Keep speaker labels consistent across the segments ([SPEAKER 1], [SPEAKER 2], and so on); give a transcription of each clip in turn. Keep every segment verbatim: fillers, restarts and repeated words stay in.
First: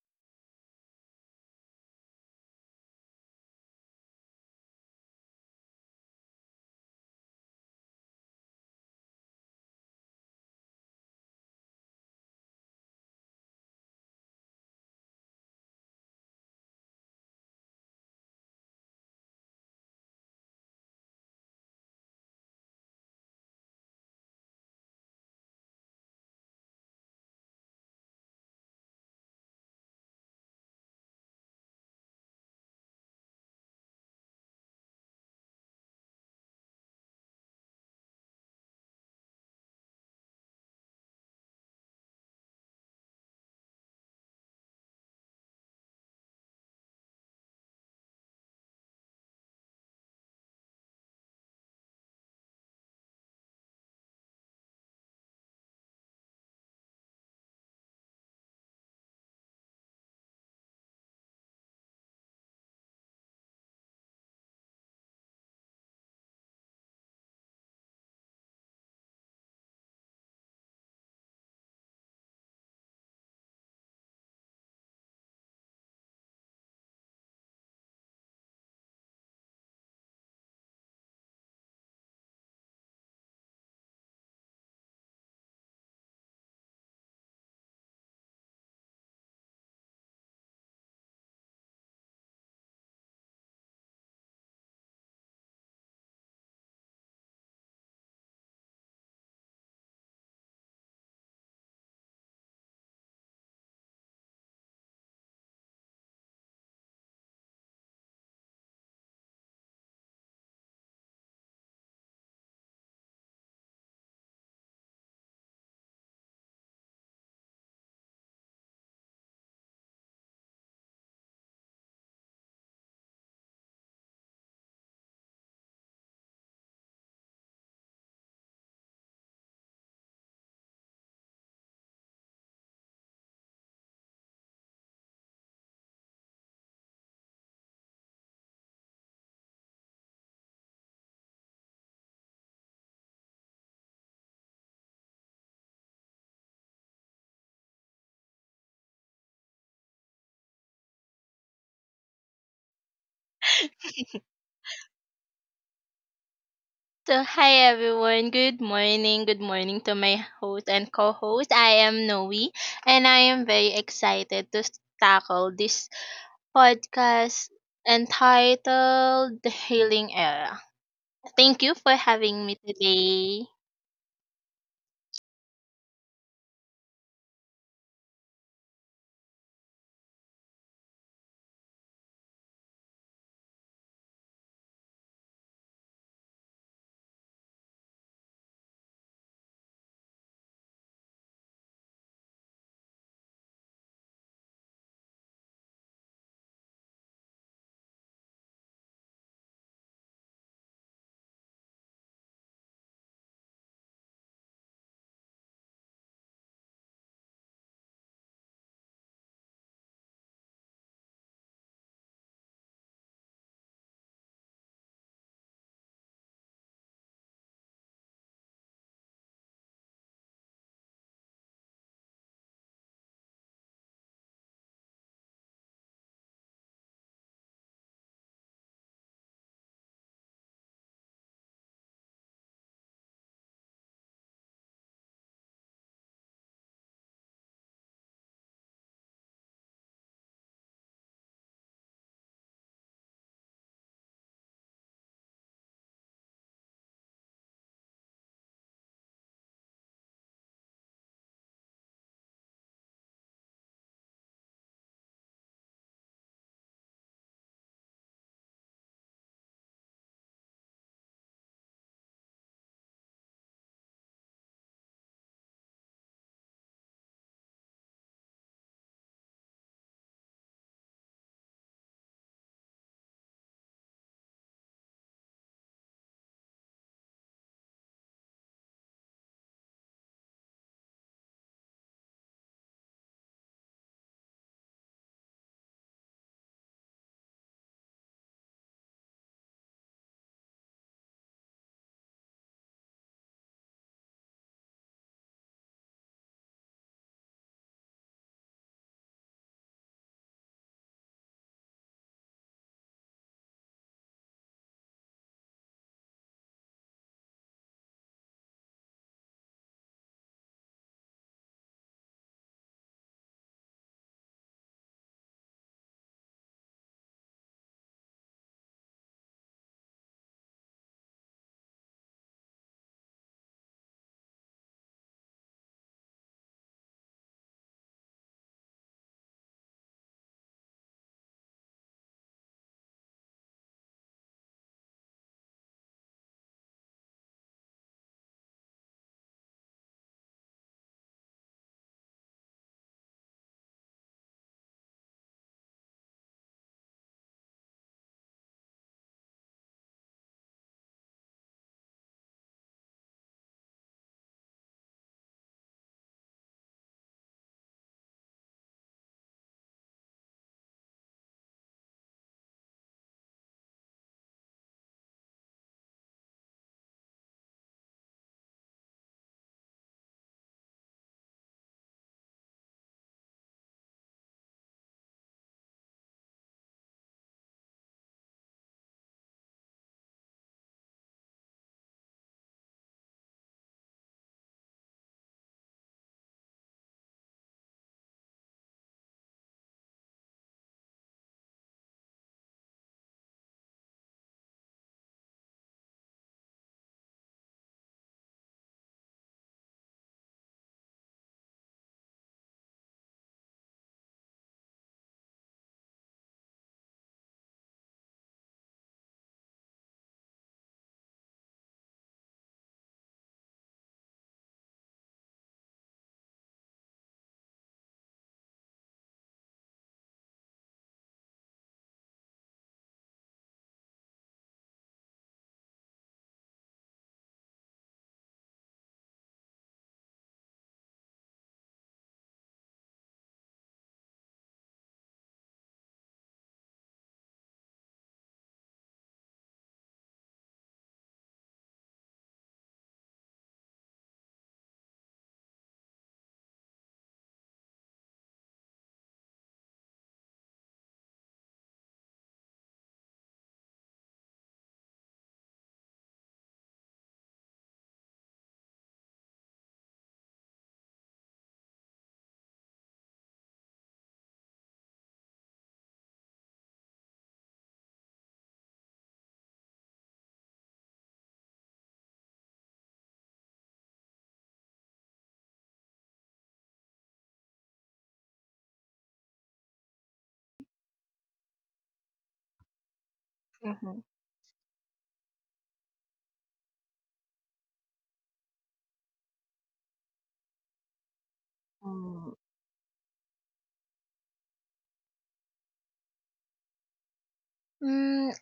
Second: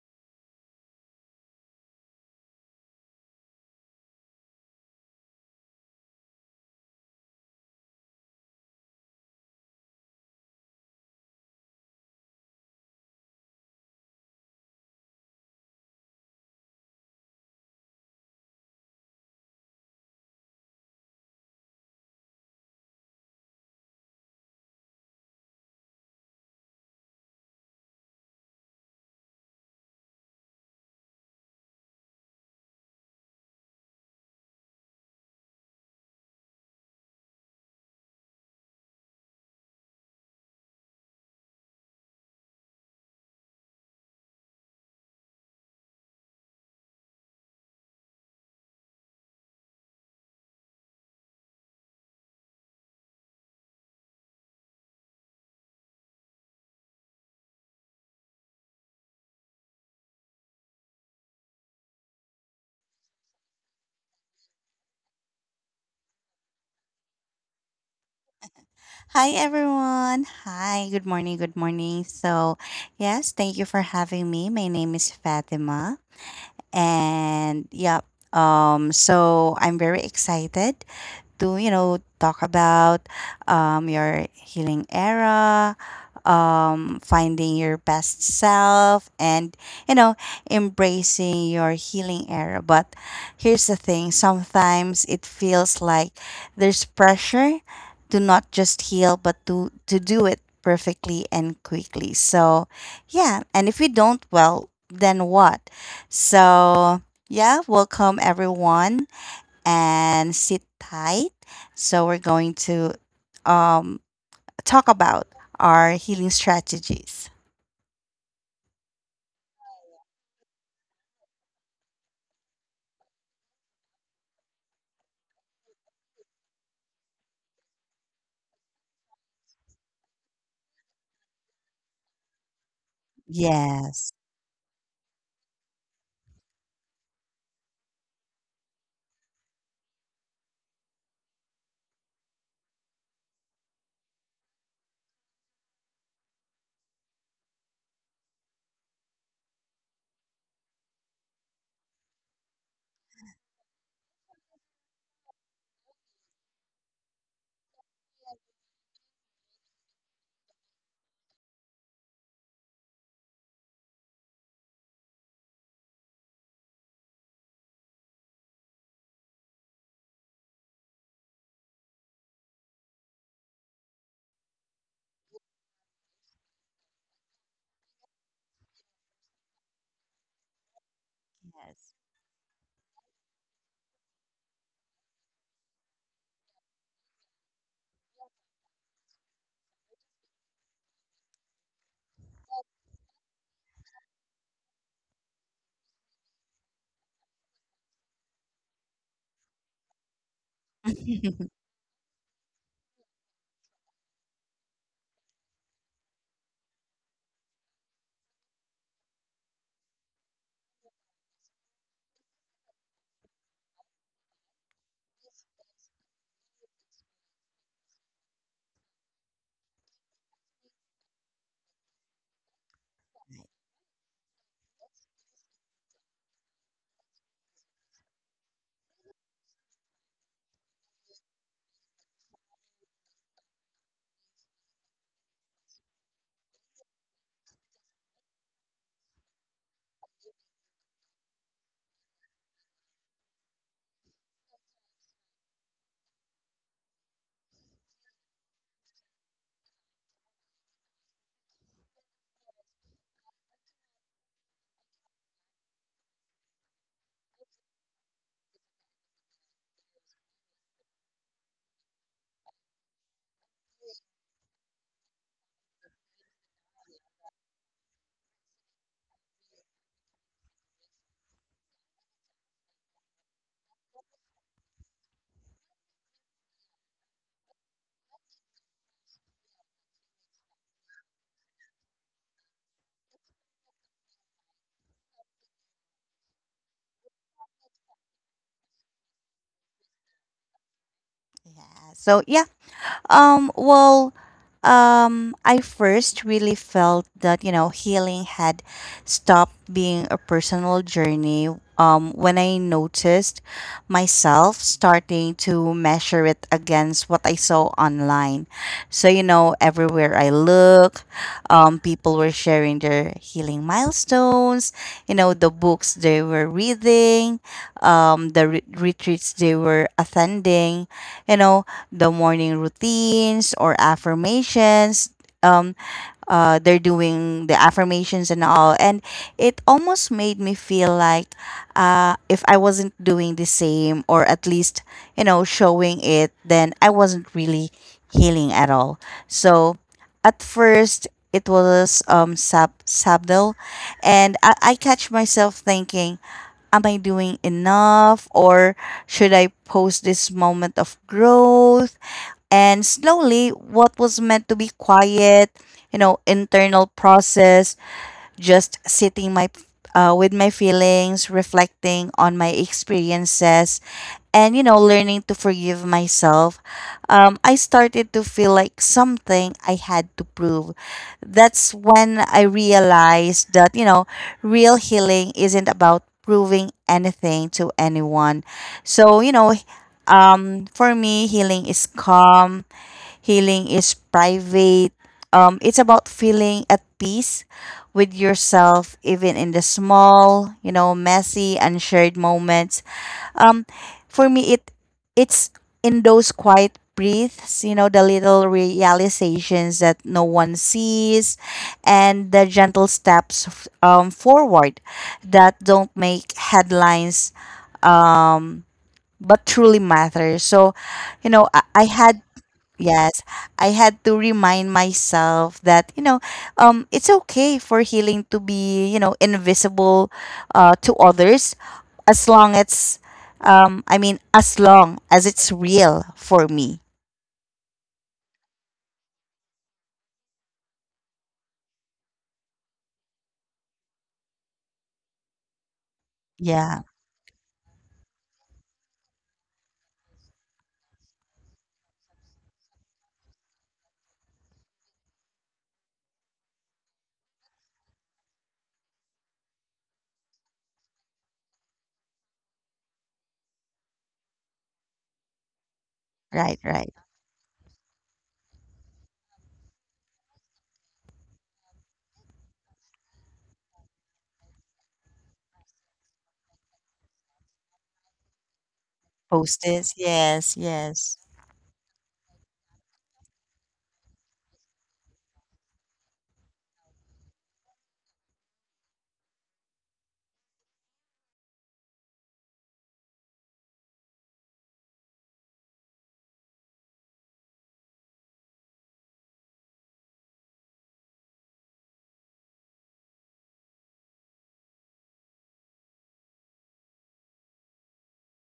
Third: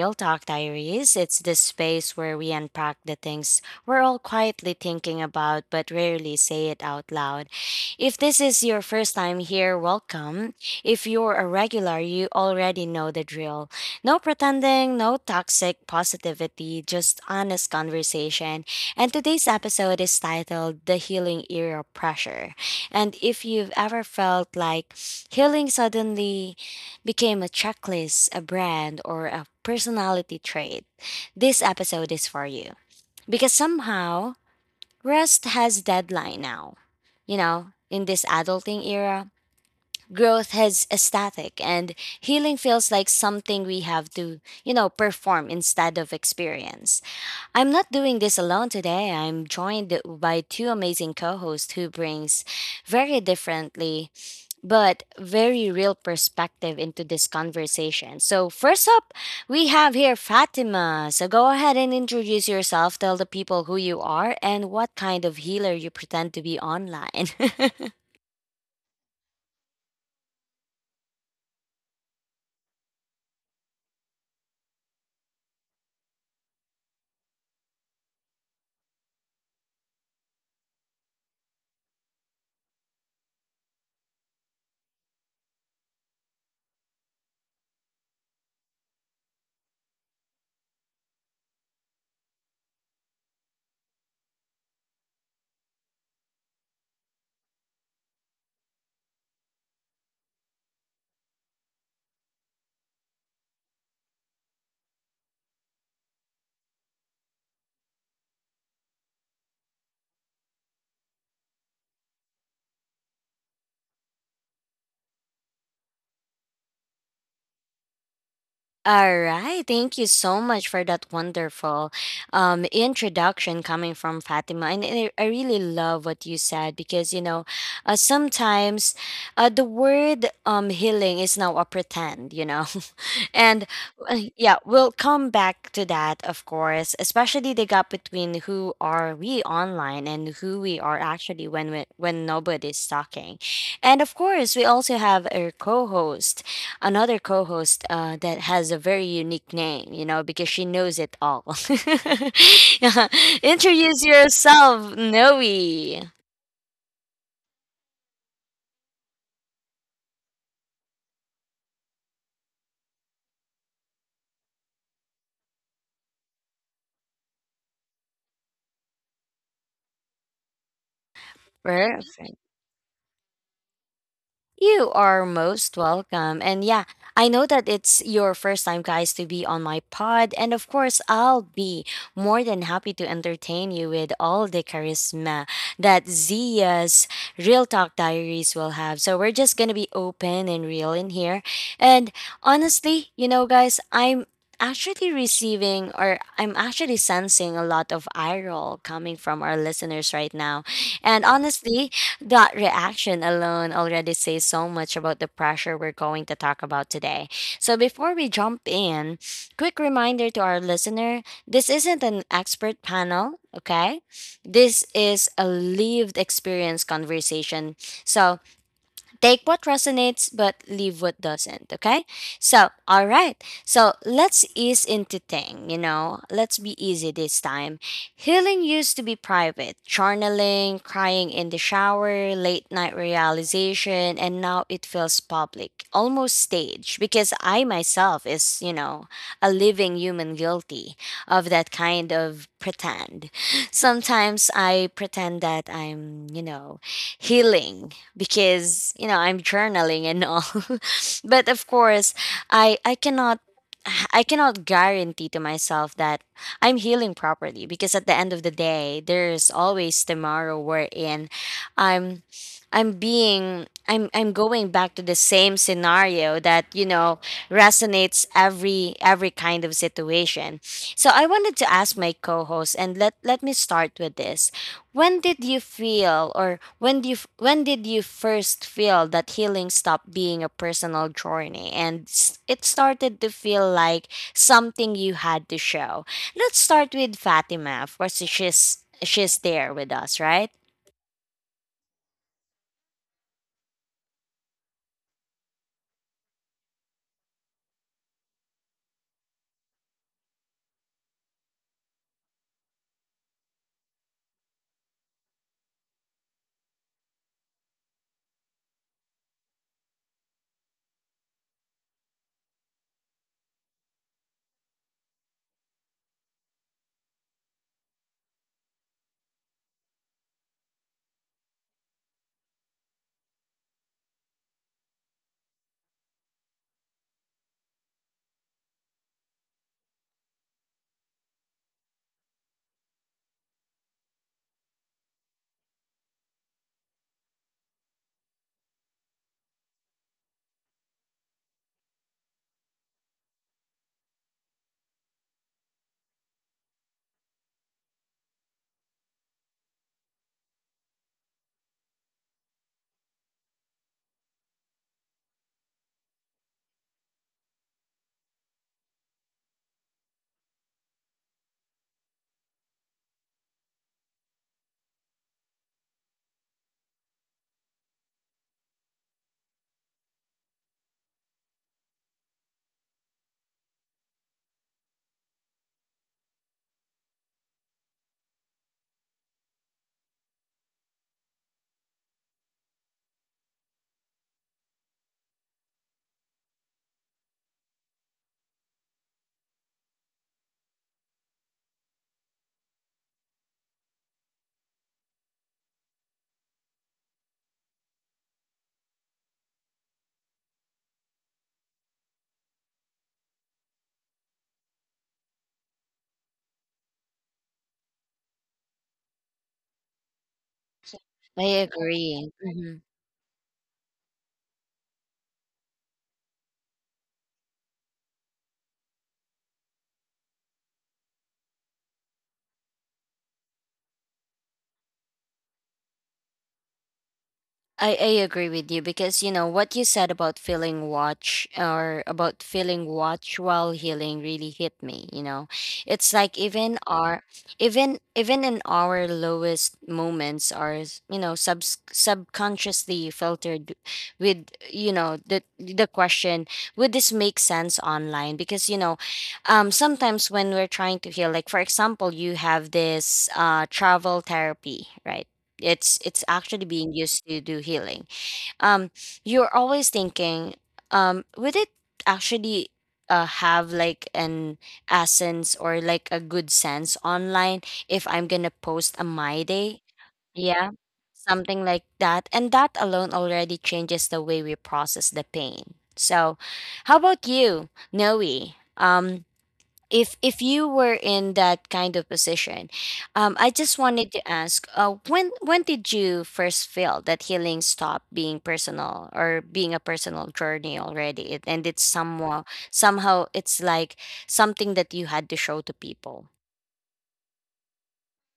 [SPEAKER 1] Real Talk Diaries. It's the space where we unpack the things we're all quietly thinking about but rarely say it out loud. If this is your first time here, welcome. If you're a regular, you already know the drill. No pretending, no toxic positivity, just honest conversation. And today's episode is titled The Healing Era Pressure. And if you've ever felt like healing suddenly, became a checklist, a brand, or a personality trait, this episode is for you. Because somehow, rest has deadline now. You know, in this adulting era, growth has a static and healing feels like something we have to, you know, perform instead of experience. I'm not doing this alone today. I'm joined by two amazing co-hosts who brings very differently but very real perspective into this conversation. So, first up, we have here Fatima. So, go ahead and introduce yourself. Tell the people who you are and what kind of healer you pretend to be online.
[SPEAKER 2] Hi everyone. Hi. Good morning. Good morning. So, yes, thank you for having me. My name is Fatima, and yeah, um so I'm very excited to you know talk about, um, your healing era, um, finding your best self, and you know embracing your healing era. But here's the thing, sometimes it feels like there's pressure to not just heal, but to to do it perfectly and quickly. So yeah, and if we don't, well, then what? So yeah, welcome everyone, and sit tight. So we're going to, um, talk about our healing strategies.
[SPEAKER 1] All right. Thank you so much for that wonderful um, introduction coming from Fatima. And I, I really love what you said because, you know, uh, sometimes uh, the word um, healing is now a pretend, you know. And
[SPEAKER 2] Yes.
[SPEAKER 1] uh, yeah, we'll come back to that, of course, especially the gap between who are we online and who we are actually when we, when nobody's talking. And of course, we also have a co-host, another co-host uh, that has a very unique name, you know, because she knows it all. Yeah. Introduce yourself, Noe.
[SPEAKER 3] So, hi everyone. Good morning. Good morning to my host and co host. I am Noe, and I am very excited to s- tackle this podcast entitled The Healing Era. Thank you for
[SPEAKER 1] Where?
[SPEAKER 3] having me today.
[SPEAKER 1] You are most welcome. And yeah, I know that it's your first time, guys, to be on my pod. And of course, I'll be more than happy to entertain you with all the charisma that Zia's Real Talk Diaries will have. So we're just going to be open and real in here. And honestly, you know, guys, I'm actually receiving or I'm actually sensing a lot of eye roll coming from our listeners right now. And
[SPEAKER 2] Yes.
[SPEAKER 1] honestly, that reaction alone already says so much about the pressure we're going to talk about today. So before we jump in, quick reminder to our listener, this isn't an expert panel, okay? This is a lived experience conversation. So take what resonates, but leave what doesn't. Okay. So, all right.
[SPEAKER 2] Right.
[SPEAKER 1] So, let's ease into thing, you know, let's be easy this time. Healing used to be private, journaling, crying in the shower, late night realization, and now it feels public, almost staged, because I myself is, you know, a living human guilty of that kind of pretend. Sometimes I pretend that I'm, you know, healing because you know I'm journaling and all. But of course, I I cannot I cannot guarantee to myself that I'm healing properly because at the end of the day, there's always tomorrow wherein I'm I'm being I'm I'm going back to the same scenario that you know resonates every every kind of situation. So I wanted to ask my co-host and let let me start with this. When did you feel or when do you f- when did you first feel that healing stopped being a personal journey and s- it started to feel like something you had to show? Let's start with Fatima. Of course, she's she's there with us, right?
[SPEAKER 2] Yeah. So yeah. Um, well, um, I first really felt that, you know, healing had stopped being a personal journey, um, when I noticed myself starting to measure it against what I saw online. So, you know, everywhere I look, um, people were sharing their healing milestones, you know, the books they were reading, um, the re- retreats they were attending, you know, the morning routines or affirmations. Um, uh, they're doing the affirmations and all. And it almost made me feel like, uh, if I wasn't doing the same, or at least, you know, showing it, then I wasn't really healing at all. So at first, it was, um, sub- subtle. And I-, I catch myself thinking, am I doing enough? Or should I post this moment of growth? And slowly, what was meant to be quiet, you know, internal process, just sitting my uh, with my feelings, reflecting on my experiences, and, you know, learning to forgive myself. Um, I started to feel like something I had to prove. That's when I realized that, you know, real healing isn't about proving anything to anyone. So you know. Um, for me, healing is calm. Healing is private. Um, it's about feeling at peace with yourself, even in the small, you know, messy, unshared moments. Um, for me, it it's in those quiet breaths, you know, the little realizations that no one sees, and the gentle steps, um, forward, that don't make headlines but truly matters. So, you
[SPEAKER 1] I
[SPEAKER 2] know, I, I had.
[SPEAKER 1] agree.
[SPEAKER 2] Yes, I had to remind myself that, you know, um, it's okay for healing to be, you know, invisible, uh, to others, as long as, um, I mean, as long as it's real for me.
[SPEAKER 1] I, I agree with you because you know what you said about feeling watch or about feeling watch while healing really hit me, you know. It's like
[SPEAKER 2] Yeah,
[SPEAKER 1] even our even even in our lowest moments are, you know, sub subconsciously filtered with, you know, the the question, would this make sense online? Because you know, um sometimes when we're trying to heal, like for example you have this uh travel therapy, right? It's it's
[SPEAKER 2] right,
[SPEAKER 1] actually
[SPEAKER 2] right.
[SPEAKER 1] being used to do healing. um you're always thinking, um would it actually uh, have like an essence or like a good sense online if I'm gonna post a my
[SPEAKER 2] Post
[SPEAKER 1] day?
[SPEAKER 2] this. Yes,
[SPEAKER 1] Yeah,
[SPEAKER 2] yes.
[SPEAKER 1] something like that, and that alone already changes the way we process the pain. So how about you, Noe? um if if you were in that kind of position, um, I just
[SPEAKER 3] Mhm.
[SPEAKER 1] wanted to ask, uh, when when did you first feel that healing stopped being personal or being a personal journey already, it, and it's
[SPEAKER 3] Mm.
[SPEAKER 1] somehow somehow it's like something that you had to show to people.
[SPEAKER 3] Mm,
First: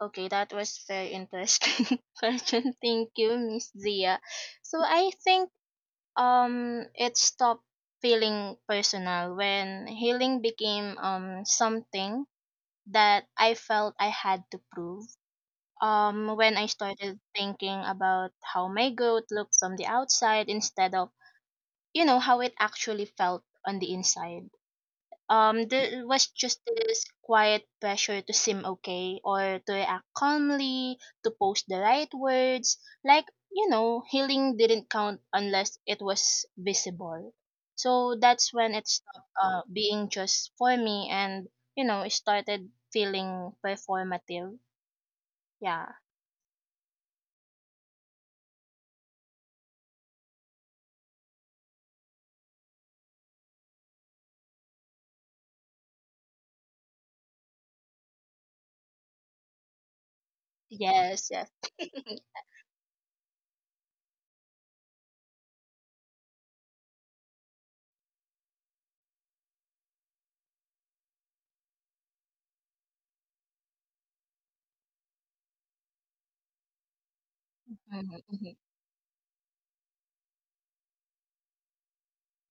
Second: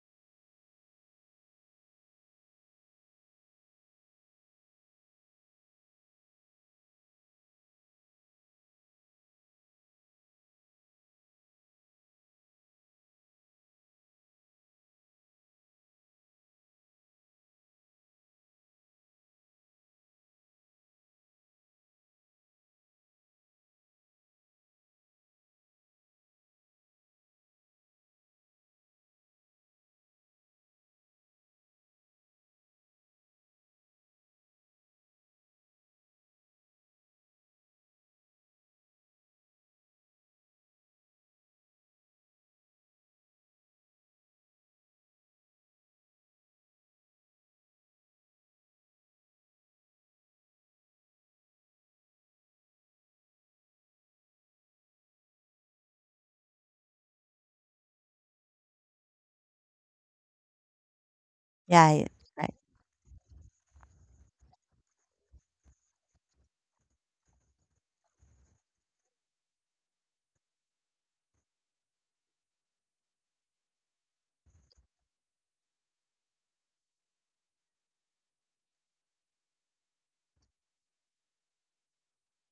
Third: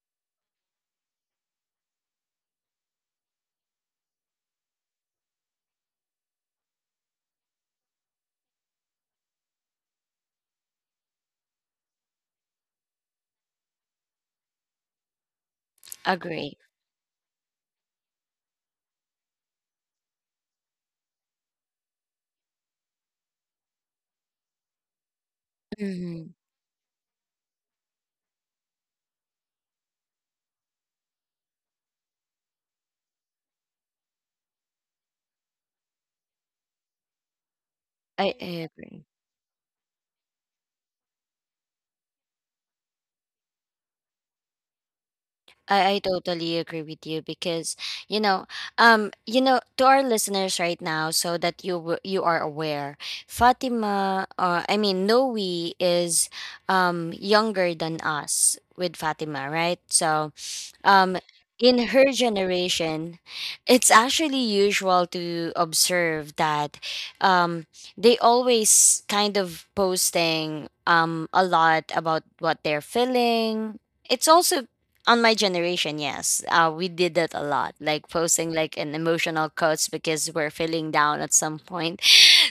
[SPEAKER 3] okay, that was very interesting question. Thank you, Miss Zia. So I think Um, it stopped feeling personal when healing became um something that I felt I had to prove. Um, when
[SPEAKER 1] Agree.
[SPEAKER 3] I started thinking about how my growth looked from the outside instead of you know how it actually felt on the inside. Um, there was
[SPEAKER 1] Hmm.
[SPEAKER 3] just this quiet pressure to seem okay or to act calmly, to post the right words. Like, you know, healing didn't count unless it was visible. So
[SPEAKER 1] I, I
[SPEAKER 3] that's when it
[SPEAKER 1] agree.
[SPEAKER 3] stopped uh, being just for me, and, you know, it started feeling performative. Yeah.
[SPEAKER 1] I, I totally agree with you because you know um you know to our listeners right now so that you w- you are aware Fatima uh, I mean Noe is um younger than us with Fatima, right? So um,
[SPEAKER 3] Yes, yes.
[SPEAKER 1] in
[SPEAKER 2] Yeah, yeah,
[SPEAKER 1] her
[SPEAKER 2] right.
[SPEAKER 1] generation, it's actually usual to observe that um, they always kind of posting um, a lot about what they're feeling. It's also on my generation, yes, uh, we did that a lot, like
[SPEAKER 3] Mhm,
[SPEAKER 1] posting
[SPEAKER 3] mhm.
[SPEAKER 1] like an emotional quotes because we're feeling down at some point.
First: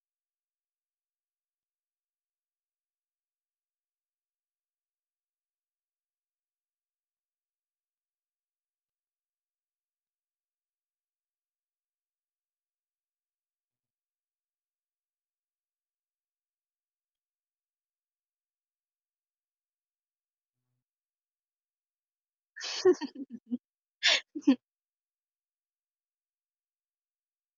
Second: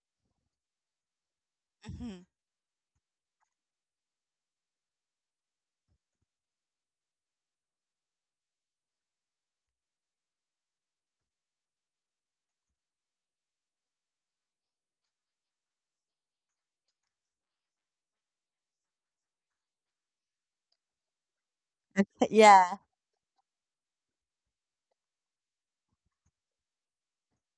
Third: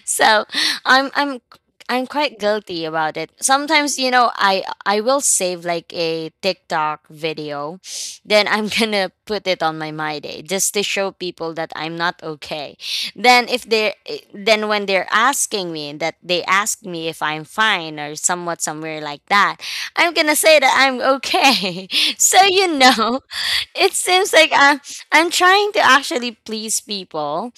[SPEAKER 1] So I'm i'm i'm
[SPEAKER 2] Mhm.
[SPEAKER 1] quite guilty about it sometimes, you know. I i will save like a tiktok video then I'm gonna put it on my my day just to show people that I'm not okay. Then if they are, then when they're asking me that they ask me if I'm fine or somewhat somewhere like that, I'm gonna say that I'm okay. So you
[SPEAKER 2] Yeah.
[SPEAKER 1] know it seems like i'm, I'm trying to actually please people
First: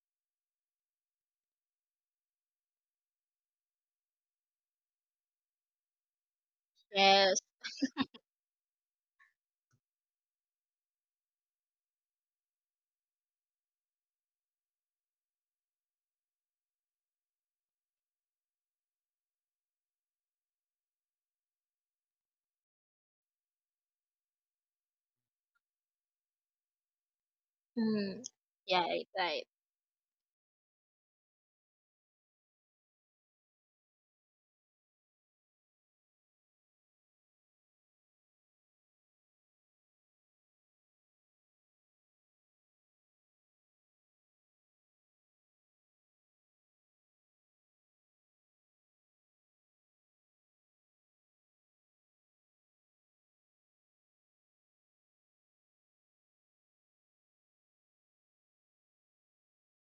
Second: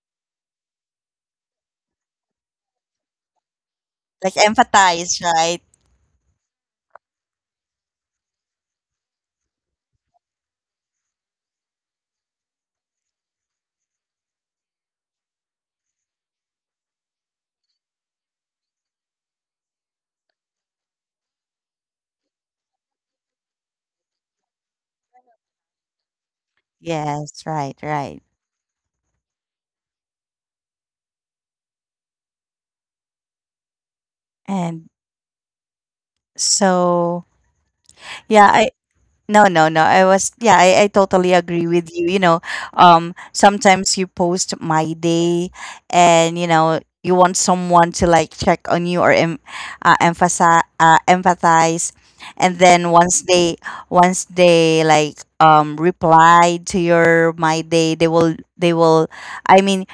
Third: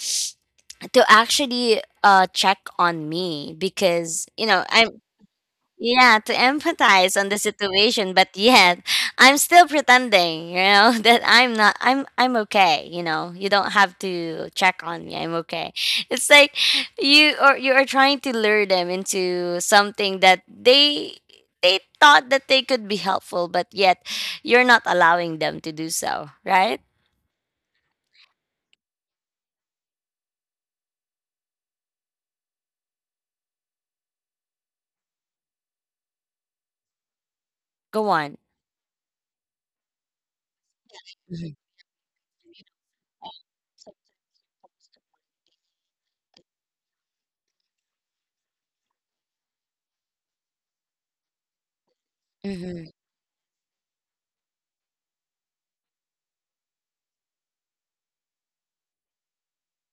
[SPEAKER 1] to actually uh check on me because
[SPEAKER 2] Like
[SPEAKER 1] you know I'm
[SPEAKER 2] empathize, right?
[SPEAKER 1] yeah to empathize on the
[SPEAKER 3] Yes.
[SPEAKER 1] situation but yet I'm still pretending you know that I'm not i'm I'm okay, you know. You don't have to check on me, I'm okay. It's like you or you are trying to lure them into something that they they thought that they could be helpful, but yet you're not allowing them to do so, right?
[SPEAKER 2] Yes, right, right.
[SPEAKER 3] Mm. Yeah, right, right.
[SPEAKER 2] And so,
[SPEAKER 1] Go on.
[SPEAKER 2] yeah, I, no, no, no. I was, yeah, I, I totally agree with you. You know, um, sometimes you post my day, and, you know, you want someone to like check on you, or em uh, emphasize, uh, empathize. And then
[SPEAKER 1] Hmm.
[SPEAKER 2] once they, once they like, um, replied to your my day, they will, they will, I mean,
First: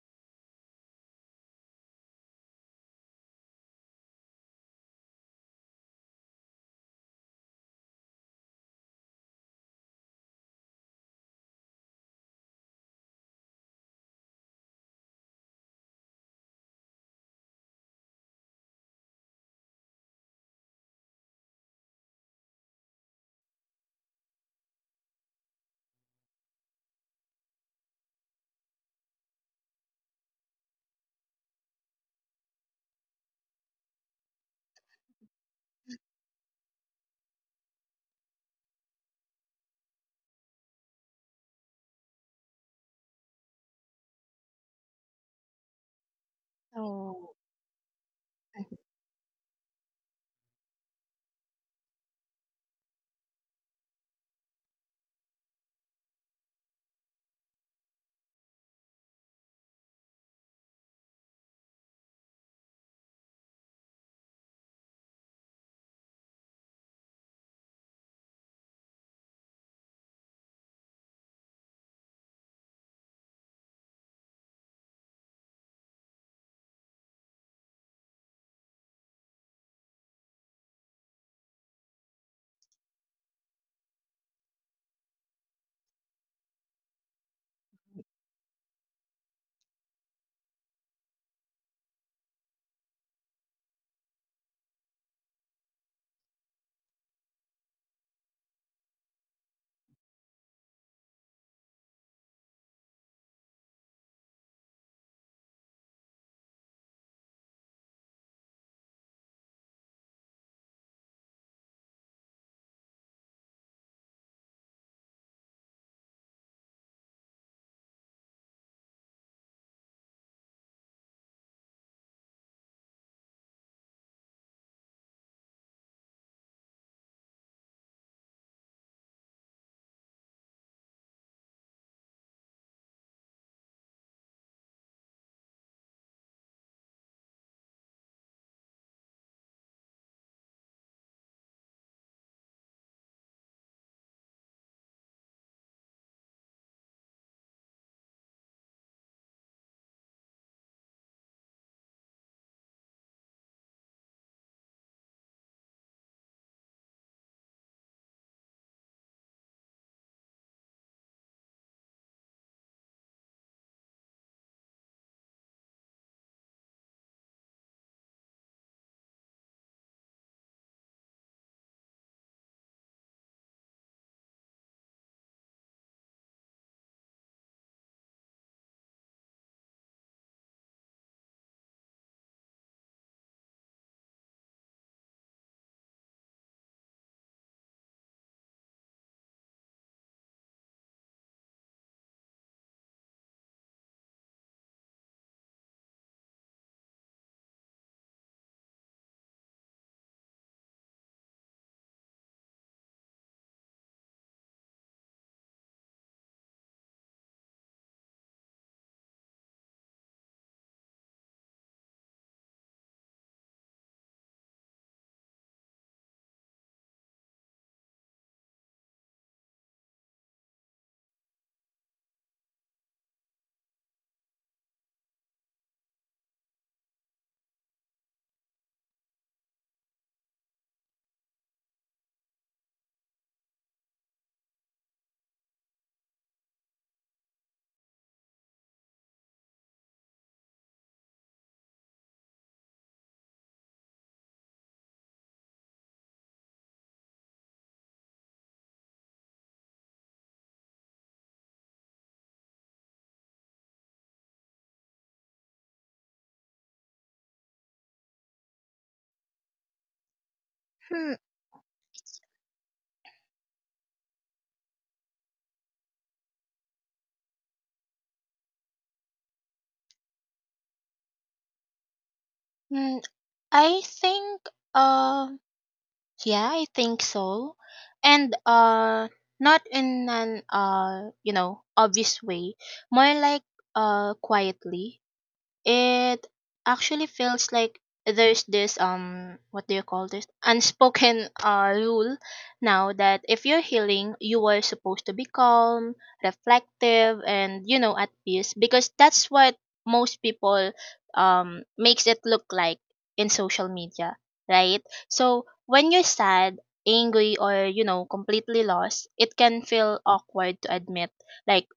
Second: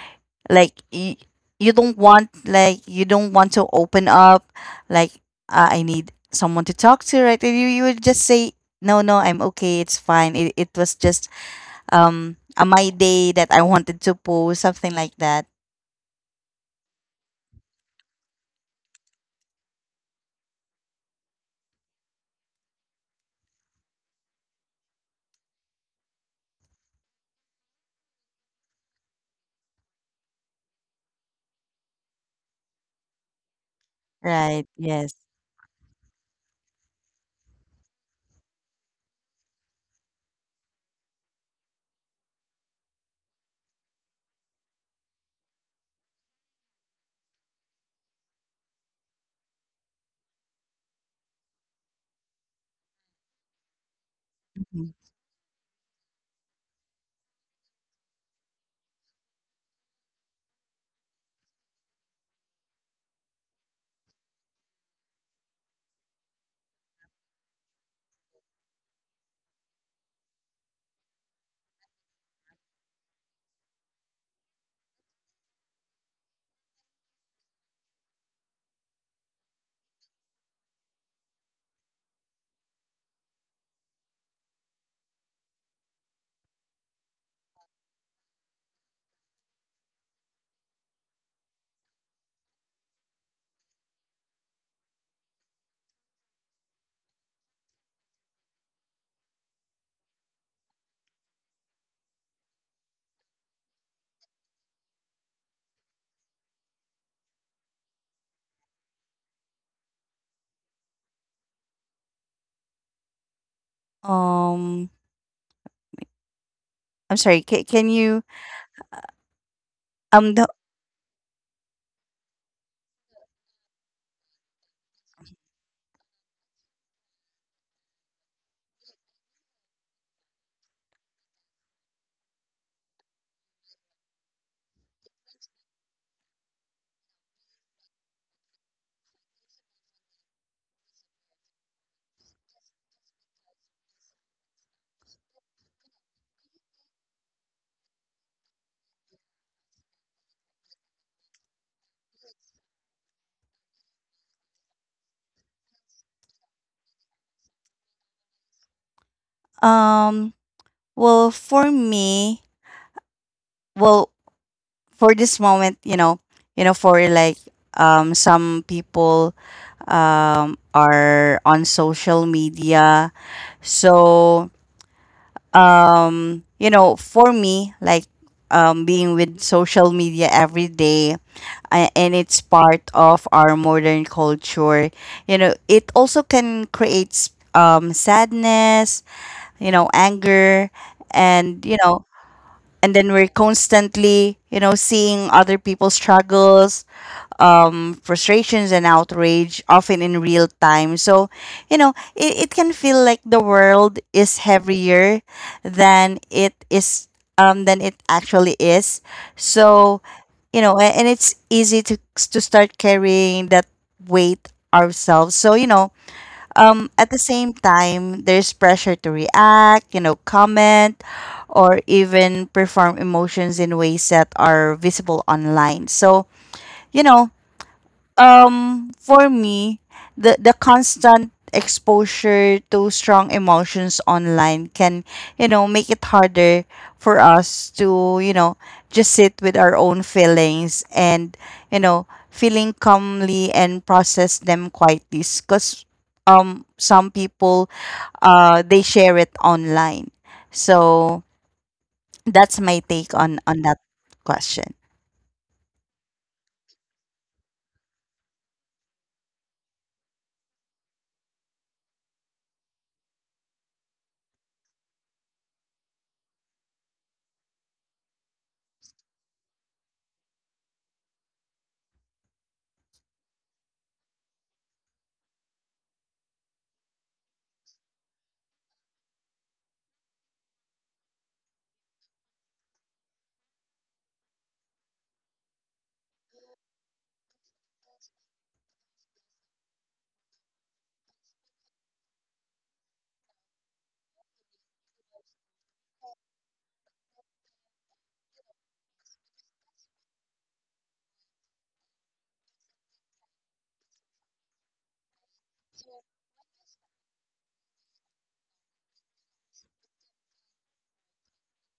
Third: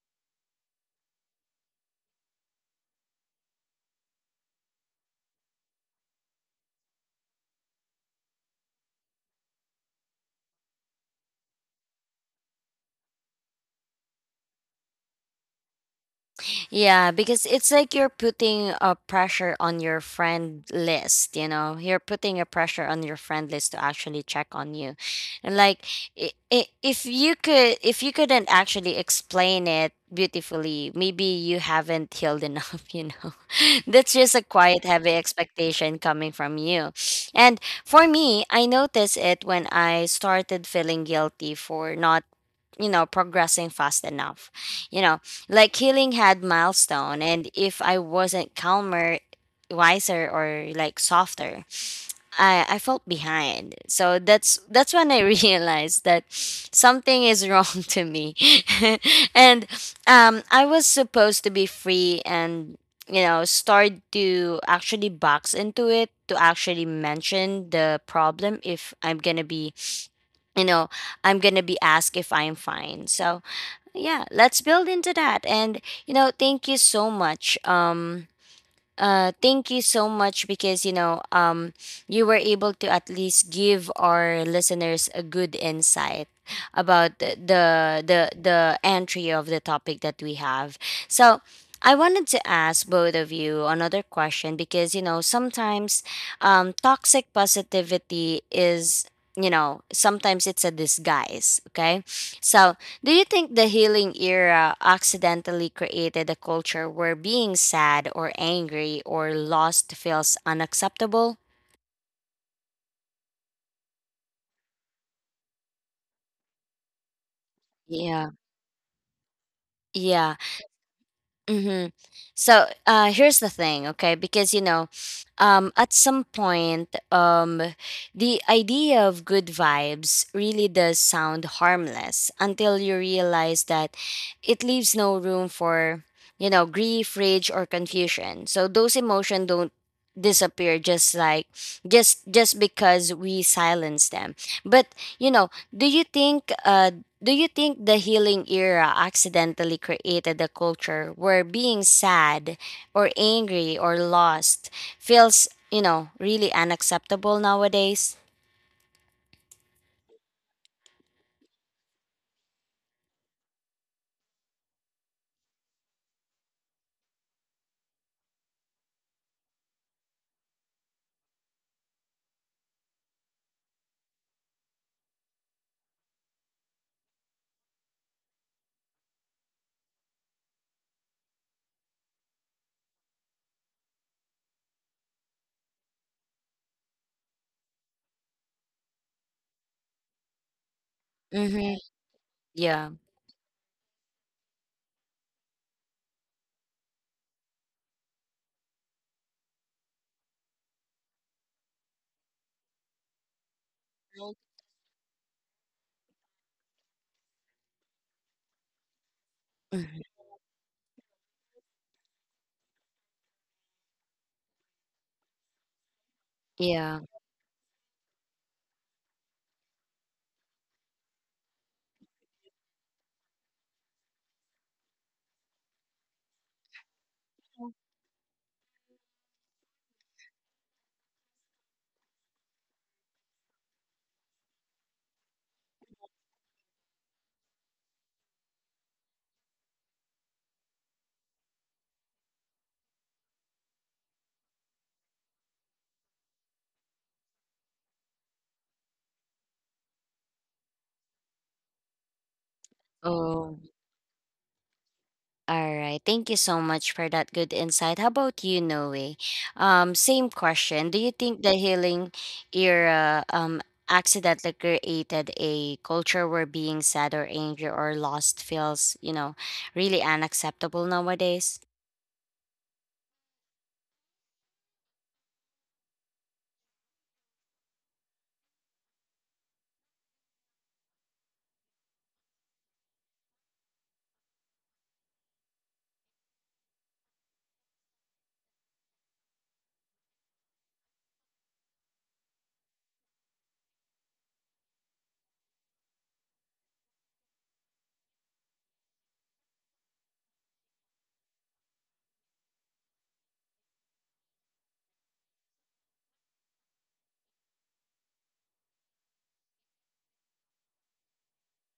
[SPEAKER 2] like, you, you don't want, like, you don't want to open up, like, uh, I need someone to talk to, right? And you, you would just say, no, no, I'm okay, it's fine. It, it was just, um a my day, that I wanted to post something like that.
[SPEAKER 1] Yeah, because it's like you're putting a pressure on your friend list, you know. You're putting a pressure on your friend list to actually check on you. And like i- i- if you could, if you couldn't actually explain it beautifully, maybe you haven't healed enough, you know. That's just a
[SPEAKER 2] Right.
[SPEAKER 1] quiet heavy
[SPEAKER 2] Yes.
[SPEAKER 1] expectation coming from you. And for me, I noticed it when I started feeling guilty for not you know progressing fast enough, you know, like healing had milestone,
[SPEAKER 3] Oh.
[SPEAKER 1] and if I wasn't calmer, wiser or like softer, i i felt behind. So that's that's
[SPEAKER 2] Mhm.
[SPEAKER 1] when I realized that something is wrong to me. And um I was supposed to be free and you know start to actually box into it to actually mention the problem if I'm gonna be, you know, I'm gonna be asked if I'm fine. So yeah, let's build into that. And you know thank you so much um uh thank you so much because you know um you were able to at least give our listeners a good insight about the the the, the entry of the topic that we have. So I wanted to ask both of you another question because you know sometimes um, toxic positivity is, you know, sometimes it's a disguise, okay? So do you think the healing era accidentally created a culture where being sad or angry or lost feels unacceptable?
[SPEAKER 2] um I'm sorry, can, can you,
[SPEAKER 1] Yeah.
[SPEAKER 2] um
[SPEAKER 1] Yeah.
[SPEAKER 2] the,
[SPEAKER 1] Mm-hmm. So uh, here's the thing, okay? Because you know, um, at some point, um, the idea of good vibes really does sound harmless until you realize that it leaves no room for you know grief, rage, or confusion. So those emotions don't disappear just like just just because we silence them. But you know, do you think uh do you think the healing era accidentally created a culture where being sad or angry or lost feels, you know, really unacceptable nowadays?
[SPEAKER 2] um well, for me, well, for this moment, you know, you know, for like um some people, um are on social media. So, um, you know, for me, like, um being with social media every day, a- and it's part of our modern culture. You know, it also can create, um sadness, you know, anger, and
[SPEAKER 1] Mm-hmm.
[SPEAKER 2] you know
[SPEAKER 1] Yeah.
[SPEAKER 2] and then we're constantly, you know, seeing other people's struggles, um frustrations and outrage, often in real time. So, you know, it, it can feel like the world is heavier than it is, um than it actually is. So,
[SPEAKER 1] Mhm.
[SPEAKER 2] you know, a- and it's easy to to start carrying that weight ourselves. So, you know, um,
[SPEAKER 1] Yeah.
[SPEAKER 2] at the same time, there's pressure to react, you know, comment, or even perform emotions in ways that are visible online. So, you know, um for me, the the constant exposure to strong emotions online can, you know, make it harder for us to, you know, just sit with our own feelings, and, you know, feeling calmly and process them quietly, because, um some people, uh they share it online. So that's my take on
[SPEAKER 1] Oh.
[SPEAKER 2] on that question.
[SPEAKER 1] All right. Thank you so much for that good insight. How about you, Noe? Um, same question. Do you
[SPEAKER 3] Hmm.
[SPEAKER 1] think the healing era um accidentally created a culture where being sad or angry or lost feels, you know, really unacceptable nowadays?
[SPEAKER 3] mm, I think uh yeah, I think so. And uh not in an uh you know, obvious way. More like uh quietly. It actually feels like there's this um what do you call this unspoken uh rule now that if you're healing you are supposed to be calm, reflective, and you know at peace because that's what most people um makes it look like in social media, right? So when you're sad, angry, or you know completely lost, it can feel awkward to admit like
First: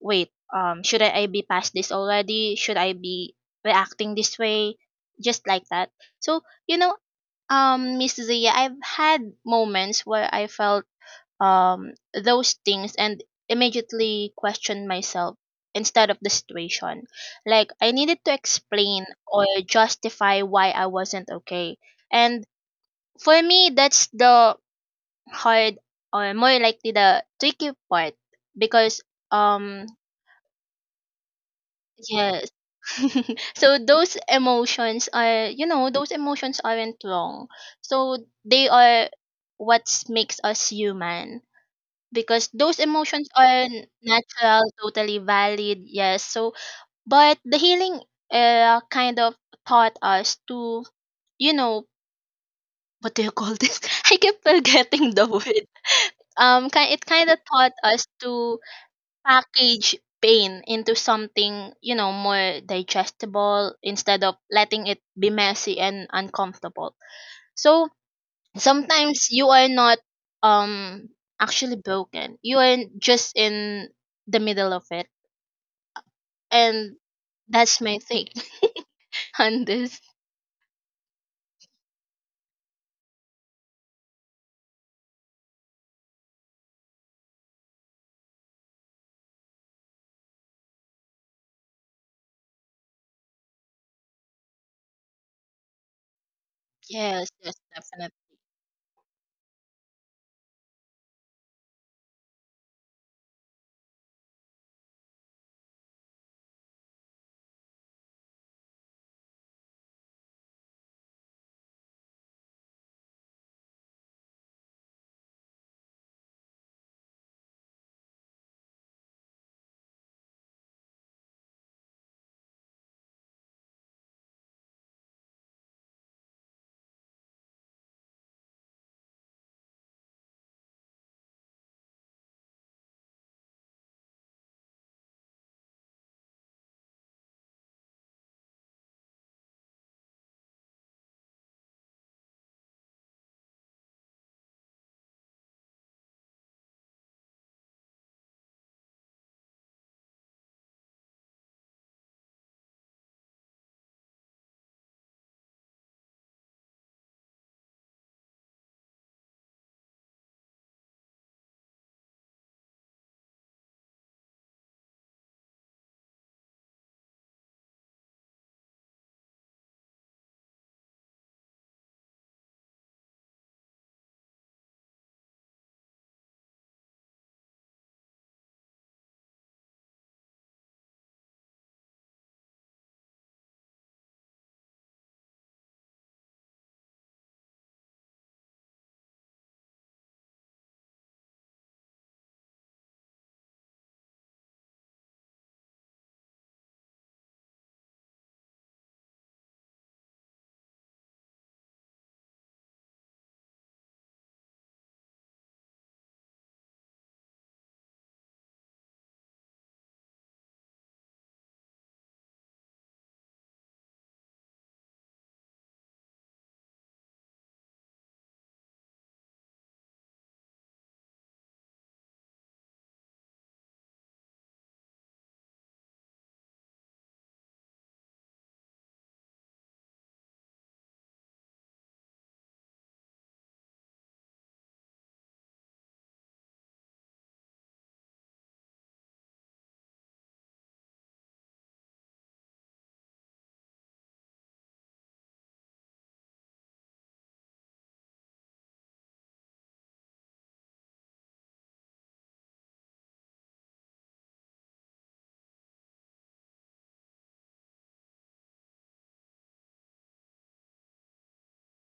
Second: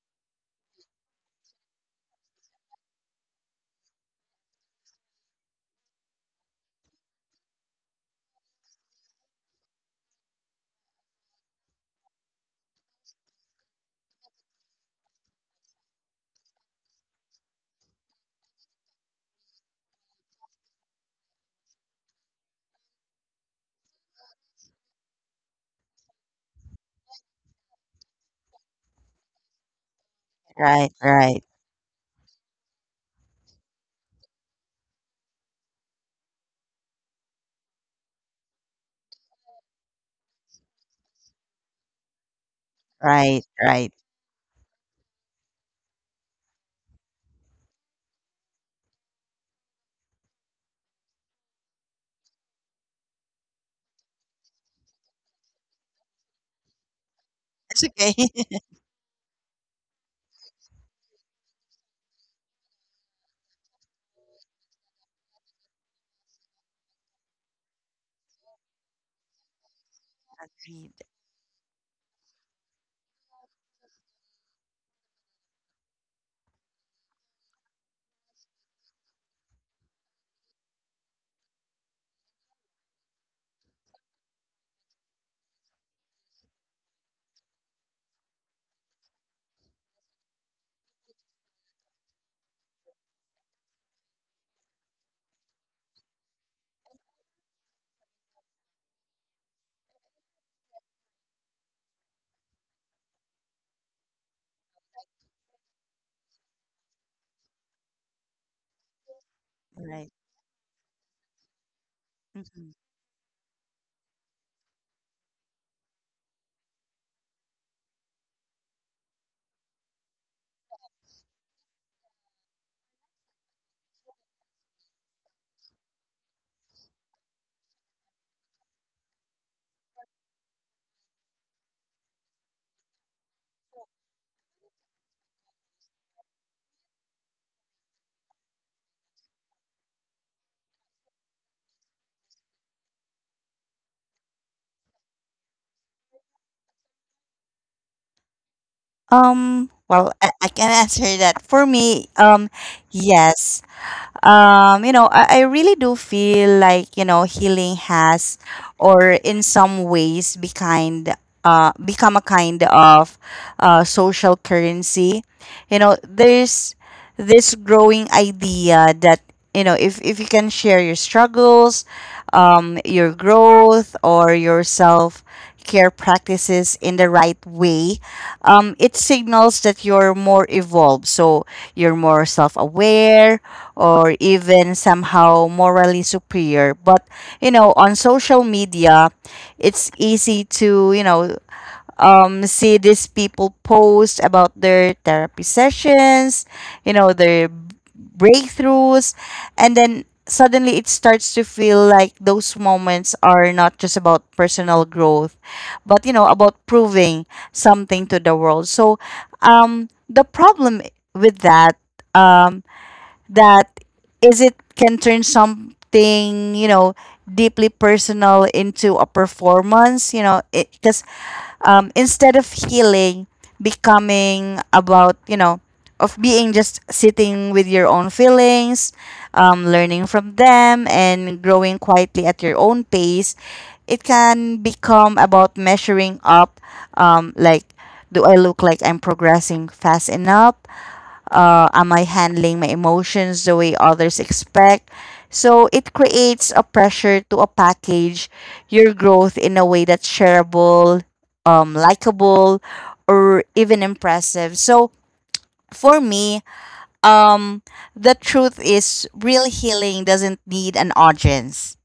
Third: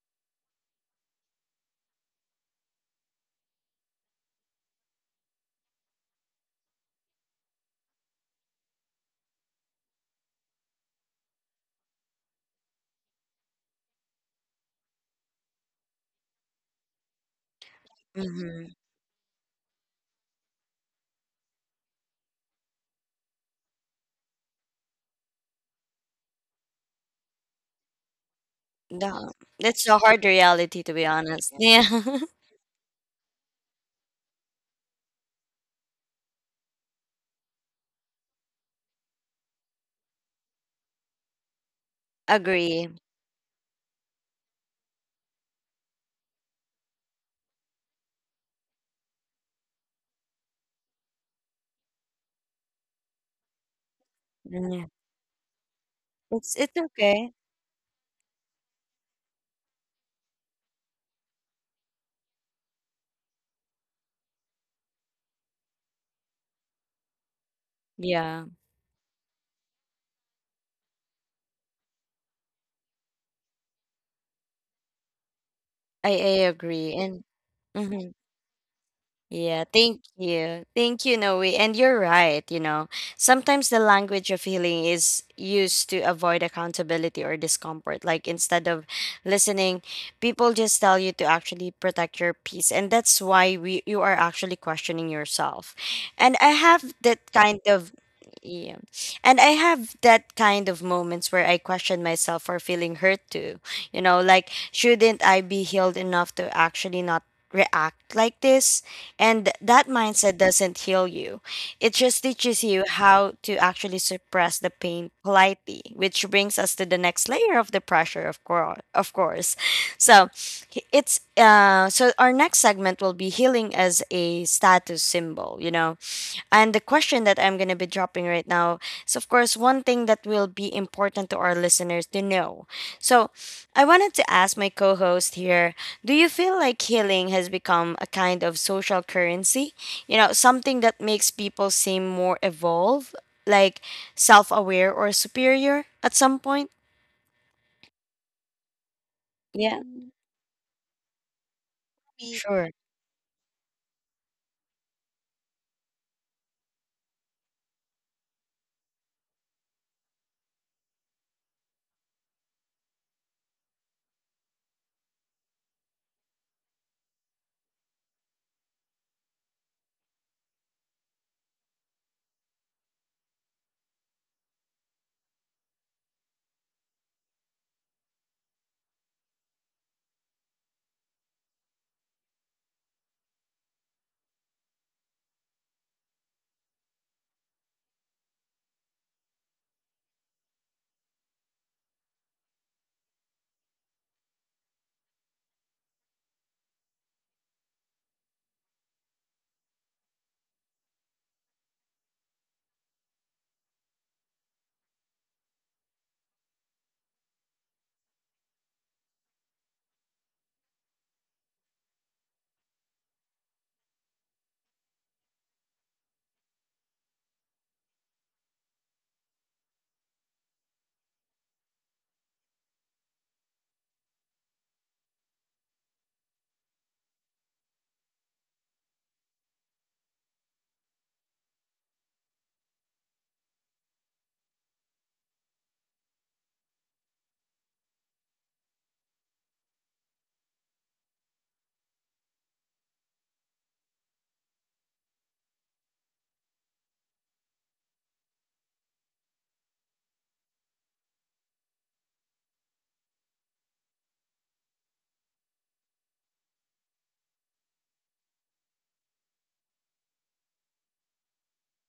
[SPEAKER 3] wait, um, shouldn't I I be past this already? Should I be reacting this way? Just like that. So, you know, um, Miss Zia, I've had moments where I felt um those things and immediately questioned myself instead of the situation. Like I needed to
[SPEAKER 1] Mm-hmm.
[SPEAKER 3] explain or justify why I wasn't okay. And for me that's the hard or more likely the tricky part because
[SPEAKER 1] No,
[SPEAKER 3] um
[SPEAKER 1] that's a hard reality
[SPEAKER 2] Right.
[SPEAKER 1] to be
[SPEAKER 2] Right.
[SPEAKER 1] honest. Yeah.
[SPEAKER 3] Yes. so those emotions are, you know, those emotions aren't wrong. So they are what makes us human because those
[SPEAKER 1] Agree.
[SPEAKER 3] emotions
[SPEAKER 2] Right.
[SPEAKER 3] are n-
[SPEAKER 2] Right.
[SPEAKER 3] natural, totally valid. Yes. So, but the healing uh, kind of taught us to, you know, what do you call this? I keep
[SPEAKER 1] Yeah.
[SPEAKER 3] forgetting the word.
[SPEAKER 1] It's
[SPEAKER 3] Um,
[SPEAKER 1] it's
[SPEAKER 3] ki- it kind
[SPEAKER 1] okay.
[SPEAKER 3] of taught
[SPEAKER 2] It's
[SPEAKER 3] us
[SPEAKER 2] okay.
[SPEAKER 3] to package pain into something, you know, more digestible instead of letting it be messy and uncomfortable. So
[SPEAKER 1] Yeah.
[SPEAKER 3] sometimes you are not um actually broken. You are just in the middle of it.
[SPEAKER 1] I, I agree.
[SPEAKER 3] And
[SPEAKER 1] And
[SPEAKER 3] that's my
[SPEAKER 1] mm-hmm.
[SPEAKER 3] take
[SPEAKER 1] Yeah,
[SPEAKER 3] on this.
[SPEAKER 1] thank you. Thank you, Noe. And you're right, you know. Sometimes the language of healing is used to avoid accountability or discomfort. Like instead of listening, people just tell you to actually protect your peace. And that's why we you are actually questioning yourself. And I have
[SPEAKER 3] Yes,
[SPEAKER 1] that
[SPEAKER 3] yes,
[SPEAKER 1] kind of
[SPEAKER 3] definitely.
[SPEAKER 1] yeah. And I have that kind of moments where I question myself for feeling hurt too. You know, like shouldn't I be healed enough to actually not react like this? And that
[SPEAKER 2] Right.
[SPEAKER 1] mindset doesn't heal you. It just teaches
[SPEAKER 2] Mhm.
[SPEAKER 1] you how to actually suppress the pain politely, which brings us to the next layer of the pressure, of course. Of course. So he- it's uh, so our next segment will be healing as a status symbol, you know. And the question that I'm gonna be dropping right now is, of course, one thing that will be important to our listeners to know. So I wanted to ask my co-host here, do you feel like healing has become a kind of social currency? You know, something that makes people seem more evolved, like self aware or superior at some point?
[SPEAKER 2] Um,
[SPEAKER 1] Yeah,
[SPEAKER 2] well, I, I can answer that. For me,
[SPEAKER 1] we
[SPEAKER 2] um,
[SPEAKER 1] sure.
[SPEAKER 2] yes. um, you know, I, I really do feel like, you know, healing has, or in some ways be kind, uh become a kind of, uh social currency. You know, there's this growing idea that, you know, if if you can share your struggles, um, your growth, or your self care practices in the right way, um, it signals that you're more evolved. So you're more self aware, or even somehow morally superior. But you know, on social media, it's easy to, you know, um, see these people post about their therapy sessions, you know, their breakthroughs, and then suddenly it starts to feel like those moments are not just about personal growth but, you know, about proving something to the world. So um the problem with that, um that is, it can turn something, you know, deeply personal into a performance, you know, because, um, instead of healing becoming about, you know, of being just sitting with your own feelings, um, learning from them and growing quietly at your own pace, it can become about measuring up, um, like, do I look like I'm progressing fast enough? Uh, am I handling my emotions the way others expect? So it creates a pressure to a package your growth in a way that's shareable, um, likable, or even impressive. So for me, um, the truth is, real healing doesn't need an audience.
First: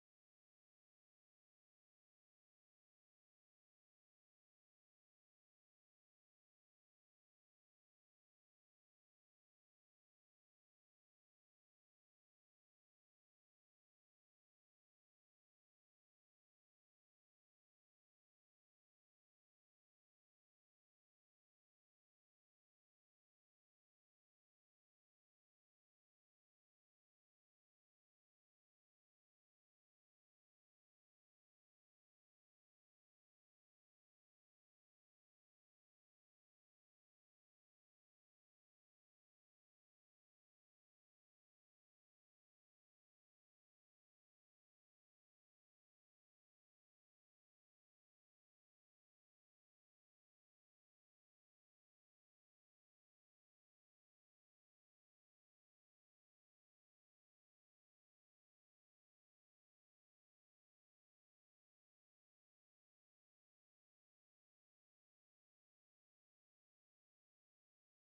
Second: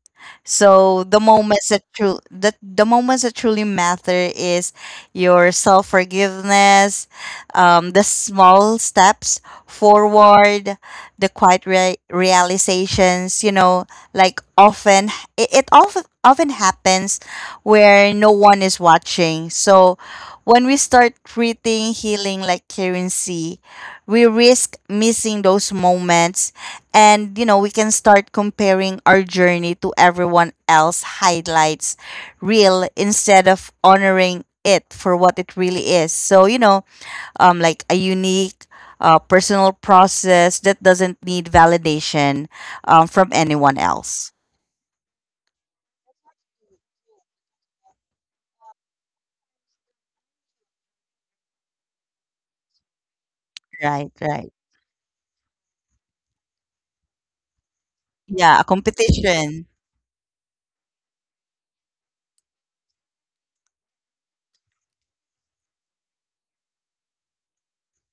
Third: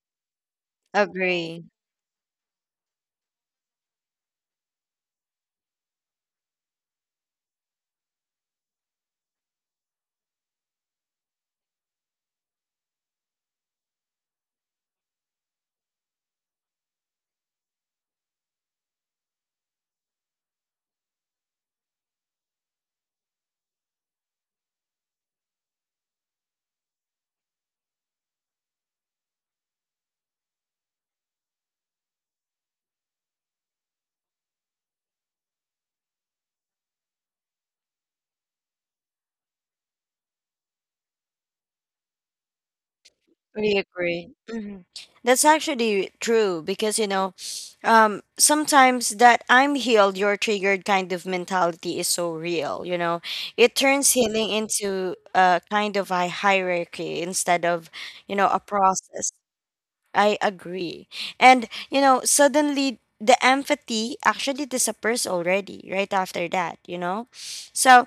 [SPEAKER 2] So the
[SPEAKER 1] Agree.
[SPEAKER 2] moments that true that the moments that truly matter is your self forgiveness, um, the small steps forward, the quiet re- realizations. You know, like often, it, it often often happens where no one is watching. So when we start treating healing like currency, we risk missing those moments. And, you know, we can start comparing our journey to everyone else highlights real, instead of honoring it for what it really is. So, you know, um like a unique, uh, personal process that doesn't need validation, um, from anyone
[SPEAKER 1] We
[SPEAKER 2] else.
[SPEAKER 1] agree. Hmm. That's actually true because, you know, um, sometimes that I'm healed, you're triggered kind of mentality is so real, you know. It
[SPEAKER 2] Right.
[SPEAKER 1] turns
[SPEAKER 2] Right.
[SPEAKER 1] healing into a kind of a hierarchy instead of, you know,
[SPEAKER 2] Yeah, a
[SPEAKER 1] a process.
[SPEAKER 2] competition.
[SPEAKER 1] I agree. And, you know, suddenly the empathy actually disappears already right after that, you know? So,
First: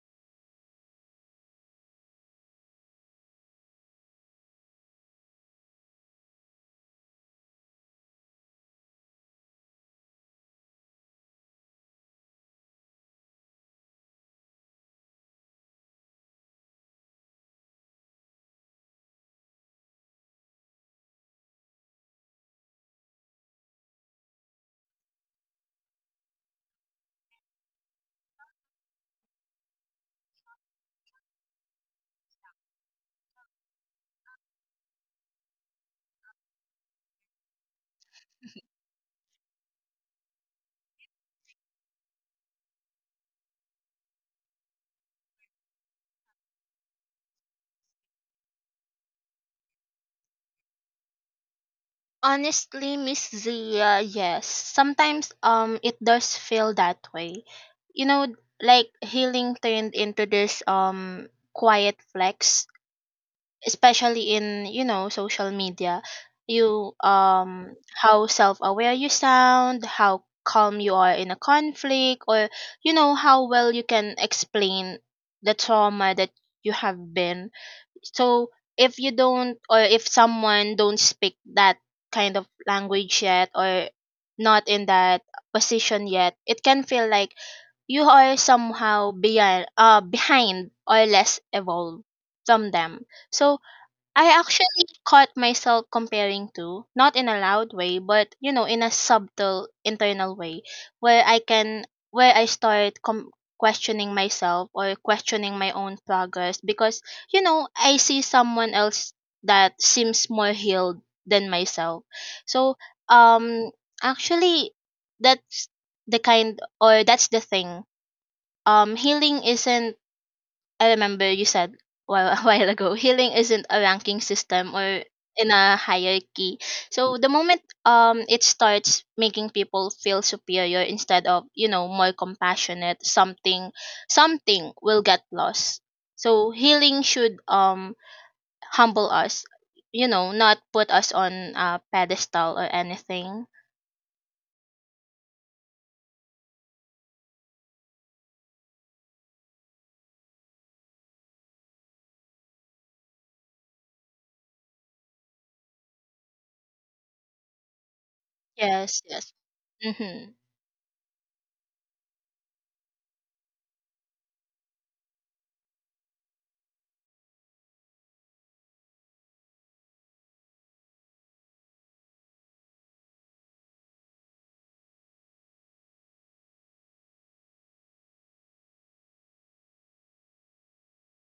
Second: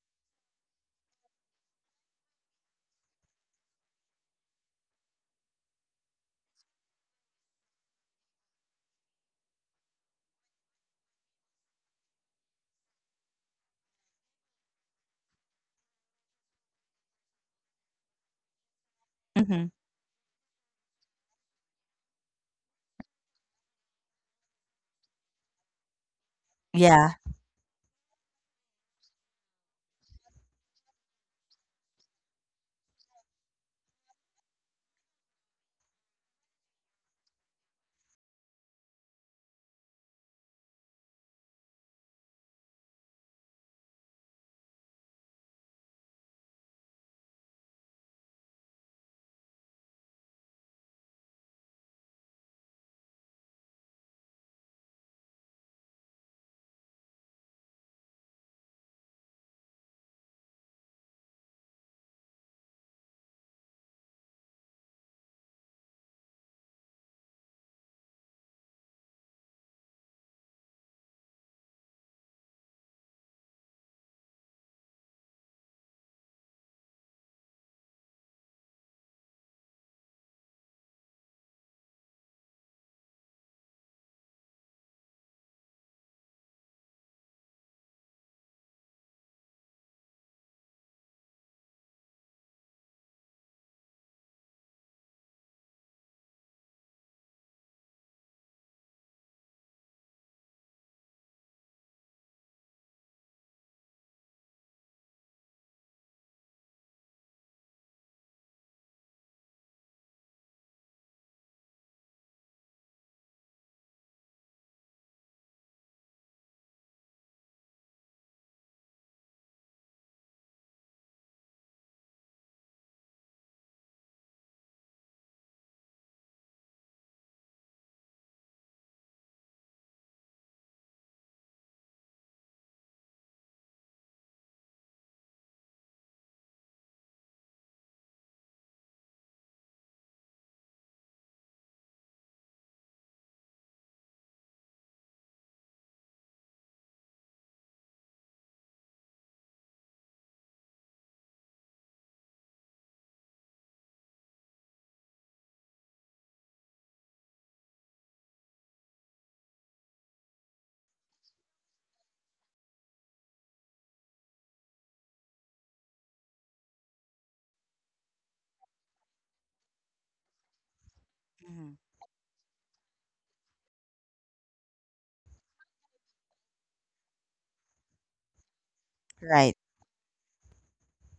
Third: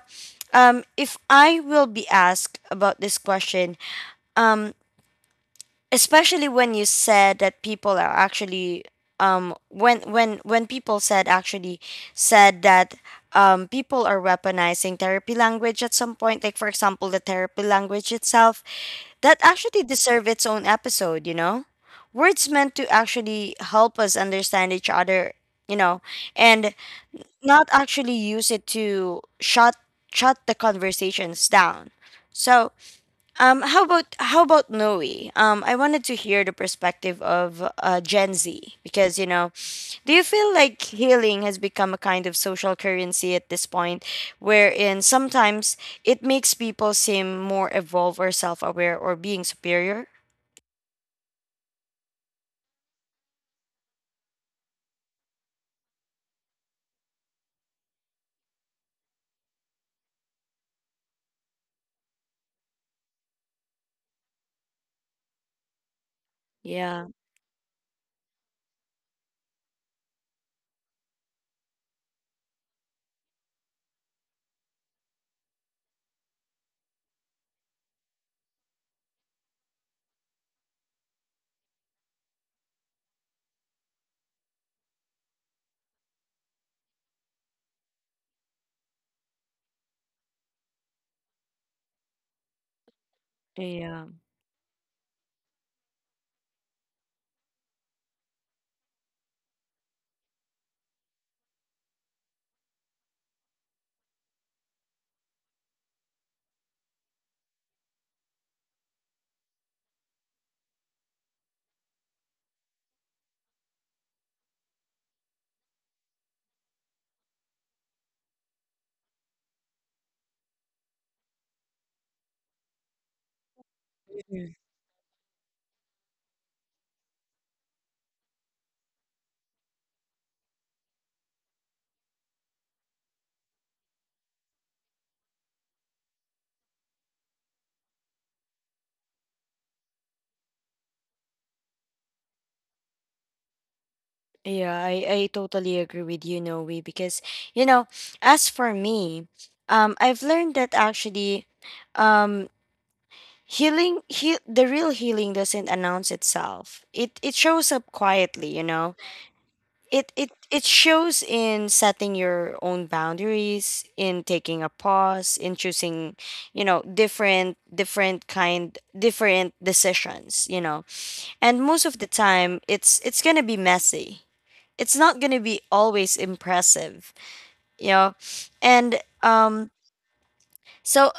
[SPEAKER 1] um, if I will be asked about this question, um, especially when you said that people are actually um when when when people said actually said that um people are weaponizing therapy language at some point, like for example the therapy language itself that
[SPEAKER 2] Mm-hmm.
[SPEAKER 1] actually deserve its own episode, you know? Words meant to actually help us understand each other, you know, and
[SPEAKER 2] Yeah.
[SPEAKER 1] not actually use it to shut shut the conversations down. So um, how about how about Noe? Um, I wanted to hear the perspective of uh, Gen Z because you know, do you feel like healing has become a kind of social currency at this point, wherein sometimes it makes people seem more evolved or self-aware or being superior?
[SPEAKER 3] Honestly, Miss Zia, yes. Sometimes um it does feel that way. You know, like healing turned into this um quiet flex, especially in, you know, social media. You
[SPEAKER 1] Yeah,
[SPEAKER 3] um how self-aware you sound, how calm you are in a conflict, or you know how well you can explain the trauma that you have been. So if you don't, or if someone don't speak that kind of language yet, or not in that position yet, it can feel like you are somehow beyond uh behind or less evolved from them. So
[SPEAKER 1] yeah.
[SPEAKER 3] I actually caught myself comparing, to not in a loud way, but you know, in a subtle internal way where I can where I start com- questioning myself or questioning my own progress because you know, I see someone else that seems more healed than myself. So, um actually that's the kind or that's the thing. Um healing isn't, I remember you said while a while ago, healing isn't a ranking
[SPEAKER 1] Mm.
[SPEAKER 3] system or in a hierarchy. So the moment um it starts making people feel superior instead of, you know, more compassionate, something something will get lost. So healing should um humble us, you know, not put us on a pedestal or anything.
[SPEAKER 1] Yeah, I, I totally agree with you, Noe, because you know, as for me, um, I've learned that actually. Um, healing he, the real healing doesn't announce itself. It it shows up quietly, you know.
[SPEAKER 3] Yes, yes.
[SPEAKER 1] it it
[SPEAKER 3] Mhm.
[SPEAKER 1] it shows in setting your own boundaries, in taking a pause, in choosing, you know, different different kind different decisions, you know. And
[SPEAKER 2] Mhm.
[SPEAKER 1] most of the time it's it's going to be messy, it's not going to be always impressive, you know. And
[SPEAKER 2] Right.
[SPEAKER 1] um so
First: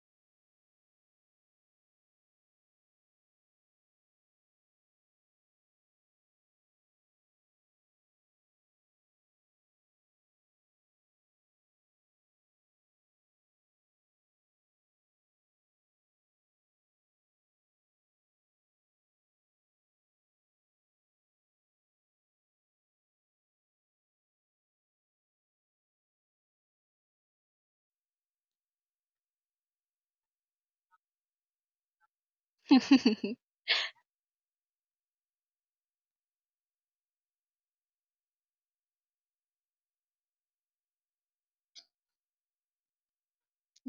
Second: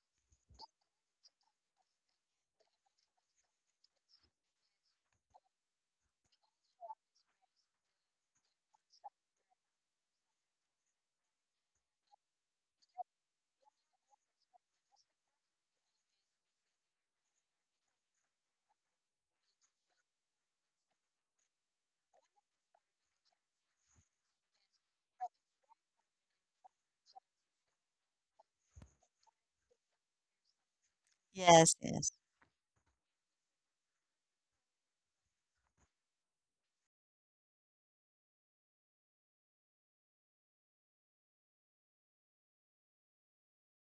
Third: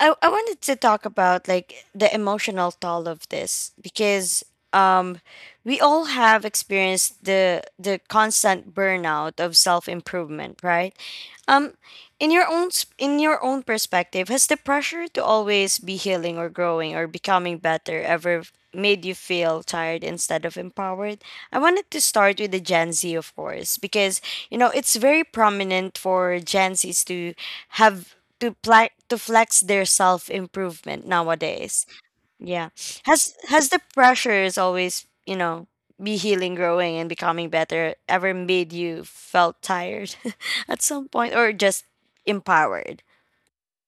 [SPEAKER 1] I I wanted to talk about like the emotional toll of this because um we all have experienced the the constant burnout of self-improvement, right? Um in your own s- in your own perspective, has the pressure to always be healing or growing or becoming better ever f- made you feel tired instead of empowered? I wanted to start with the Gen Z, of course, because you know it's very prominent for Gen Zs to have to pla- to flex their self improvement
[SPEAKER 2] Yes,
[SPEAKER 1] nowadays.
[SPEAKER 2] yes,
[SPEAKER 1] Yeah. Has has the pressure is always, you know, be healing, growing and becoming better ever made you felt tired at some point or just empowered?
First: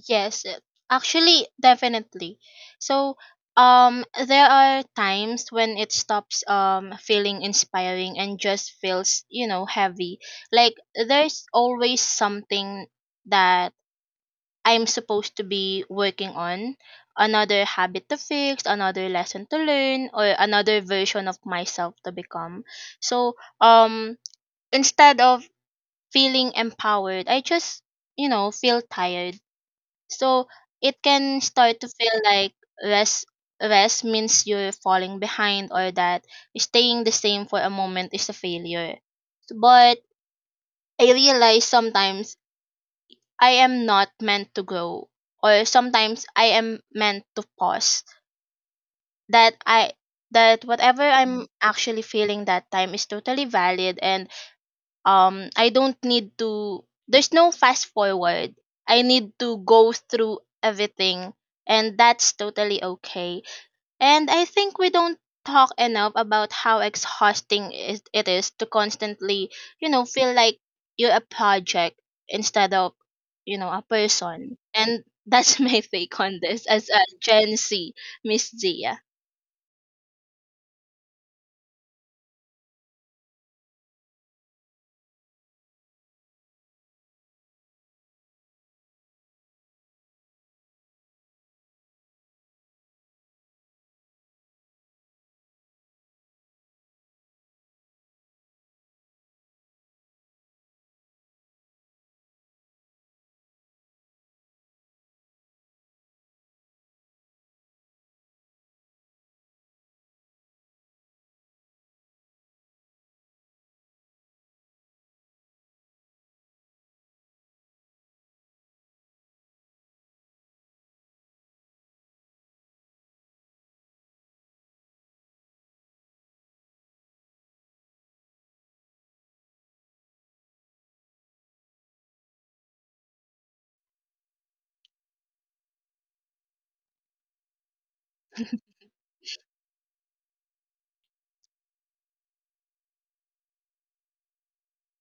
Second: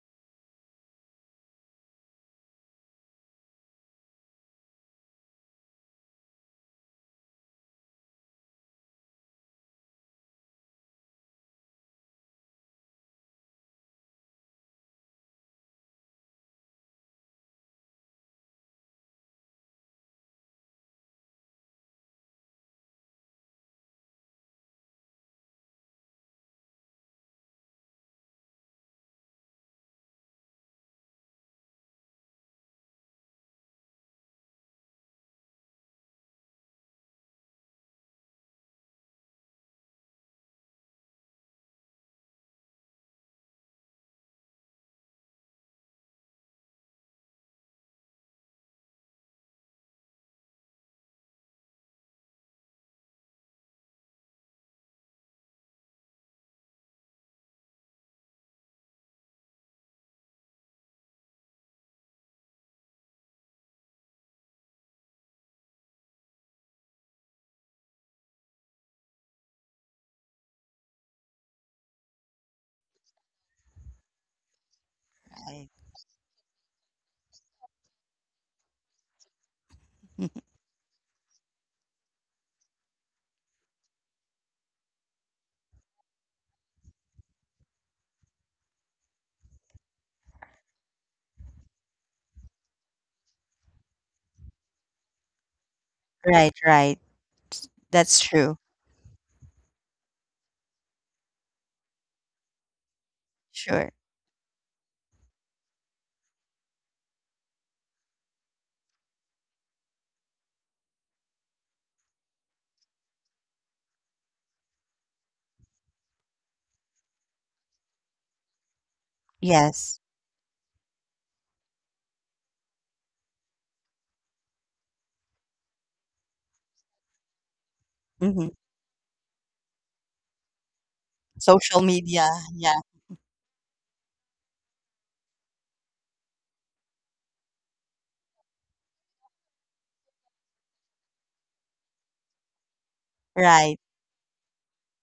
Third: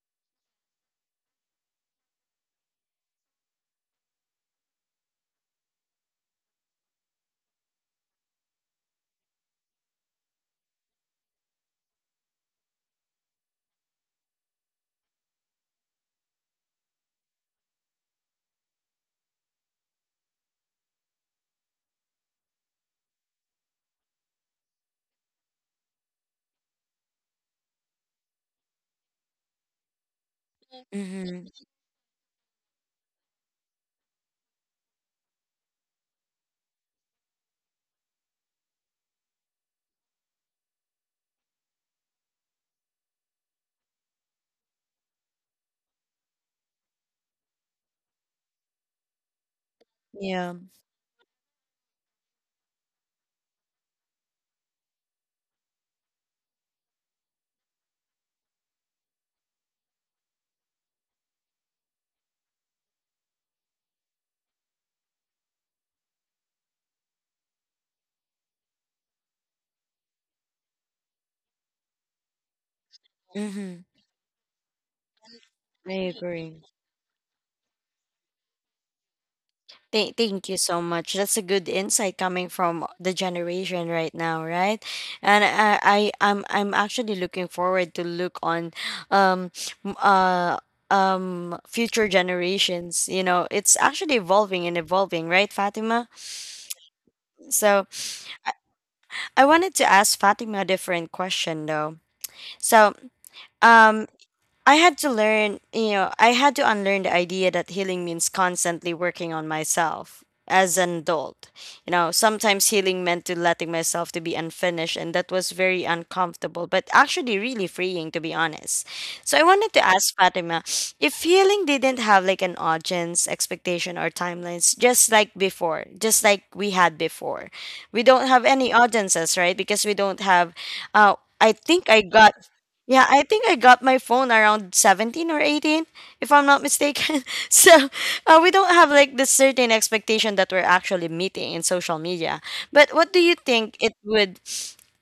[SPEAKER 3] Yes, uh, actually, definitely. So, um, there are times when it stops um feeling inspiring and just feels, you know, heavy. Like there's always something that I'm supposed to be working on, another habit to fix, another lesson to learn, or another version of myself to become. So, um, instead of feeling empowered, I just, you know, feel tired. So it can
[SPEAKER 1] Mhm.
[SPEAKER 3] start to feel like rest rest means you're falling behind or that staying the same for a moment is a failure. But I realize sometimes I am not meant to grow, or sometimes I am meant to pause. That I
[SPEAKER 1] Yeah.
[SPEAKER 3] that whatever I'm actually feeling that time is totally valid and um I don't need to, there's no fast forward. I need to go through everything and that's totally okay. And I think we don't talk enough about how exhausting is- it is to constantly, you know, feel like you're a project instead of, you know, a
[SPEAKER 1] Mhm.
[SPEAKER 3] person. And that's
[SPEAKER 2] right.
[SPEAKER 3] my
[SPEAKER 1] I
[SPEAKER 3] take on
[SPEAKER 1] agree.
[SPEAKER 3] this as a Gen Z, Miss Zia.
[SPEAKER 1] Th- thank you so much. That's a good insight coming from the generation right now, right? And I, I I'm I'm actually looking forward to look on um m- uh um future generations. You know, it's actually evolving and evolving, right, Fatima?
[SPEAKER 2] Right. Right.
[SPEAKER 1] So
[SPEAKER 2] That's true.
[SPEAKER 1] I wanted to ask Fatima a different question though. So
[SPEAKER 2] Sure.
[SPEAKER 1] um I had to learn, you know, I had to unlearn the idea that healing means constantly working on myself as an adult. You know, sometimes healing meant to letting myself to be unfinished and that was very uncomfortable, but actually really freeing to be honest. So I wanted to
[SPEAKER 2] Yes.
[SPEAKER 1] ask Fatima, if healing didn't have like an audience, expectation or timelines, just like before, just like we had before. We don't have
[SPEAKER 2] Mm-hmm.
[SPEAKER 1] any audiences, right? Because we don't have uh I
[SPEAKER 2] Social
[SPEAKER 1] think I
[SPEAKER 2] media,
[SPEAKER 1] got,
[SPEAKER 2] yeah.
[SPEAKER 1] yeah, I think I got my phone around seventeen or eighteen, if I'm not mistaken. So uh, we don't have like this certain expectation that we're actually meeting in social media. But what do you
[SPEAKER 2] Right.
[SPEAKER 1] think it would,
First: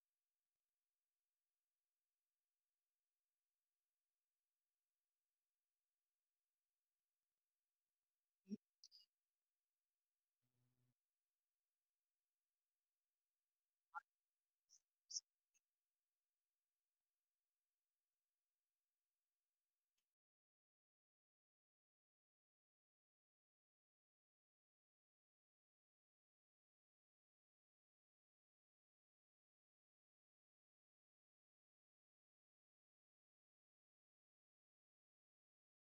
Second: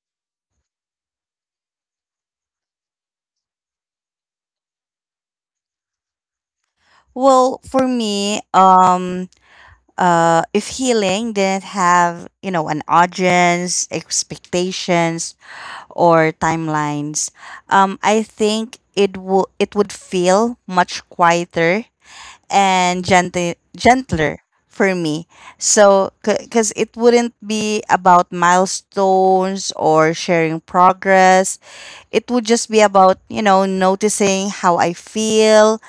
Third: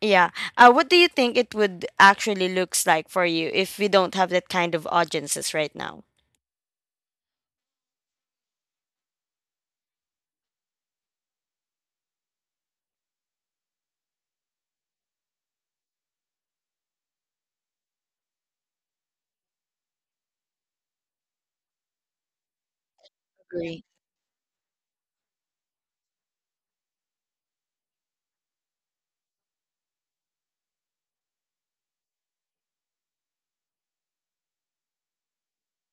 [SPEAKER 1] yeah, uh, what do you think it would actually looks like for you if we don't have that kind of audiences right now?
[SPEAKER 2] Well, for me, um, uh, if healing didn't have, you know, an audience, expectations, or timelines, um, I think it would it would feel much quieter and gentle
[SPEAKER 1] Agree.
[SPEAKER 2] gentler for me. So because it wouldn't be about milestones or sharing progress, it would just be about, you know, noticing how I feel,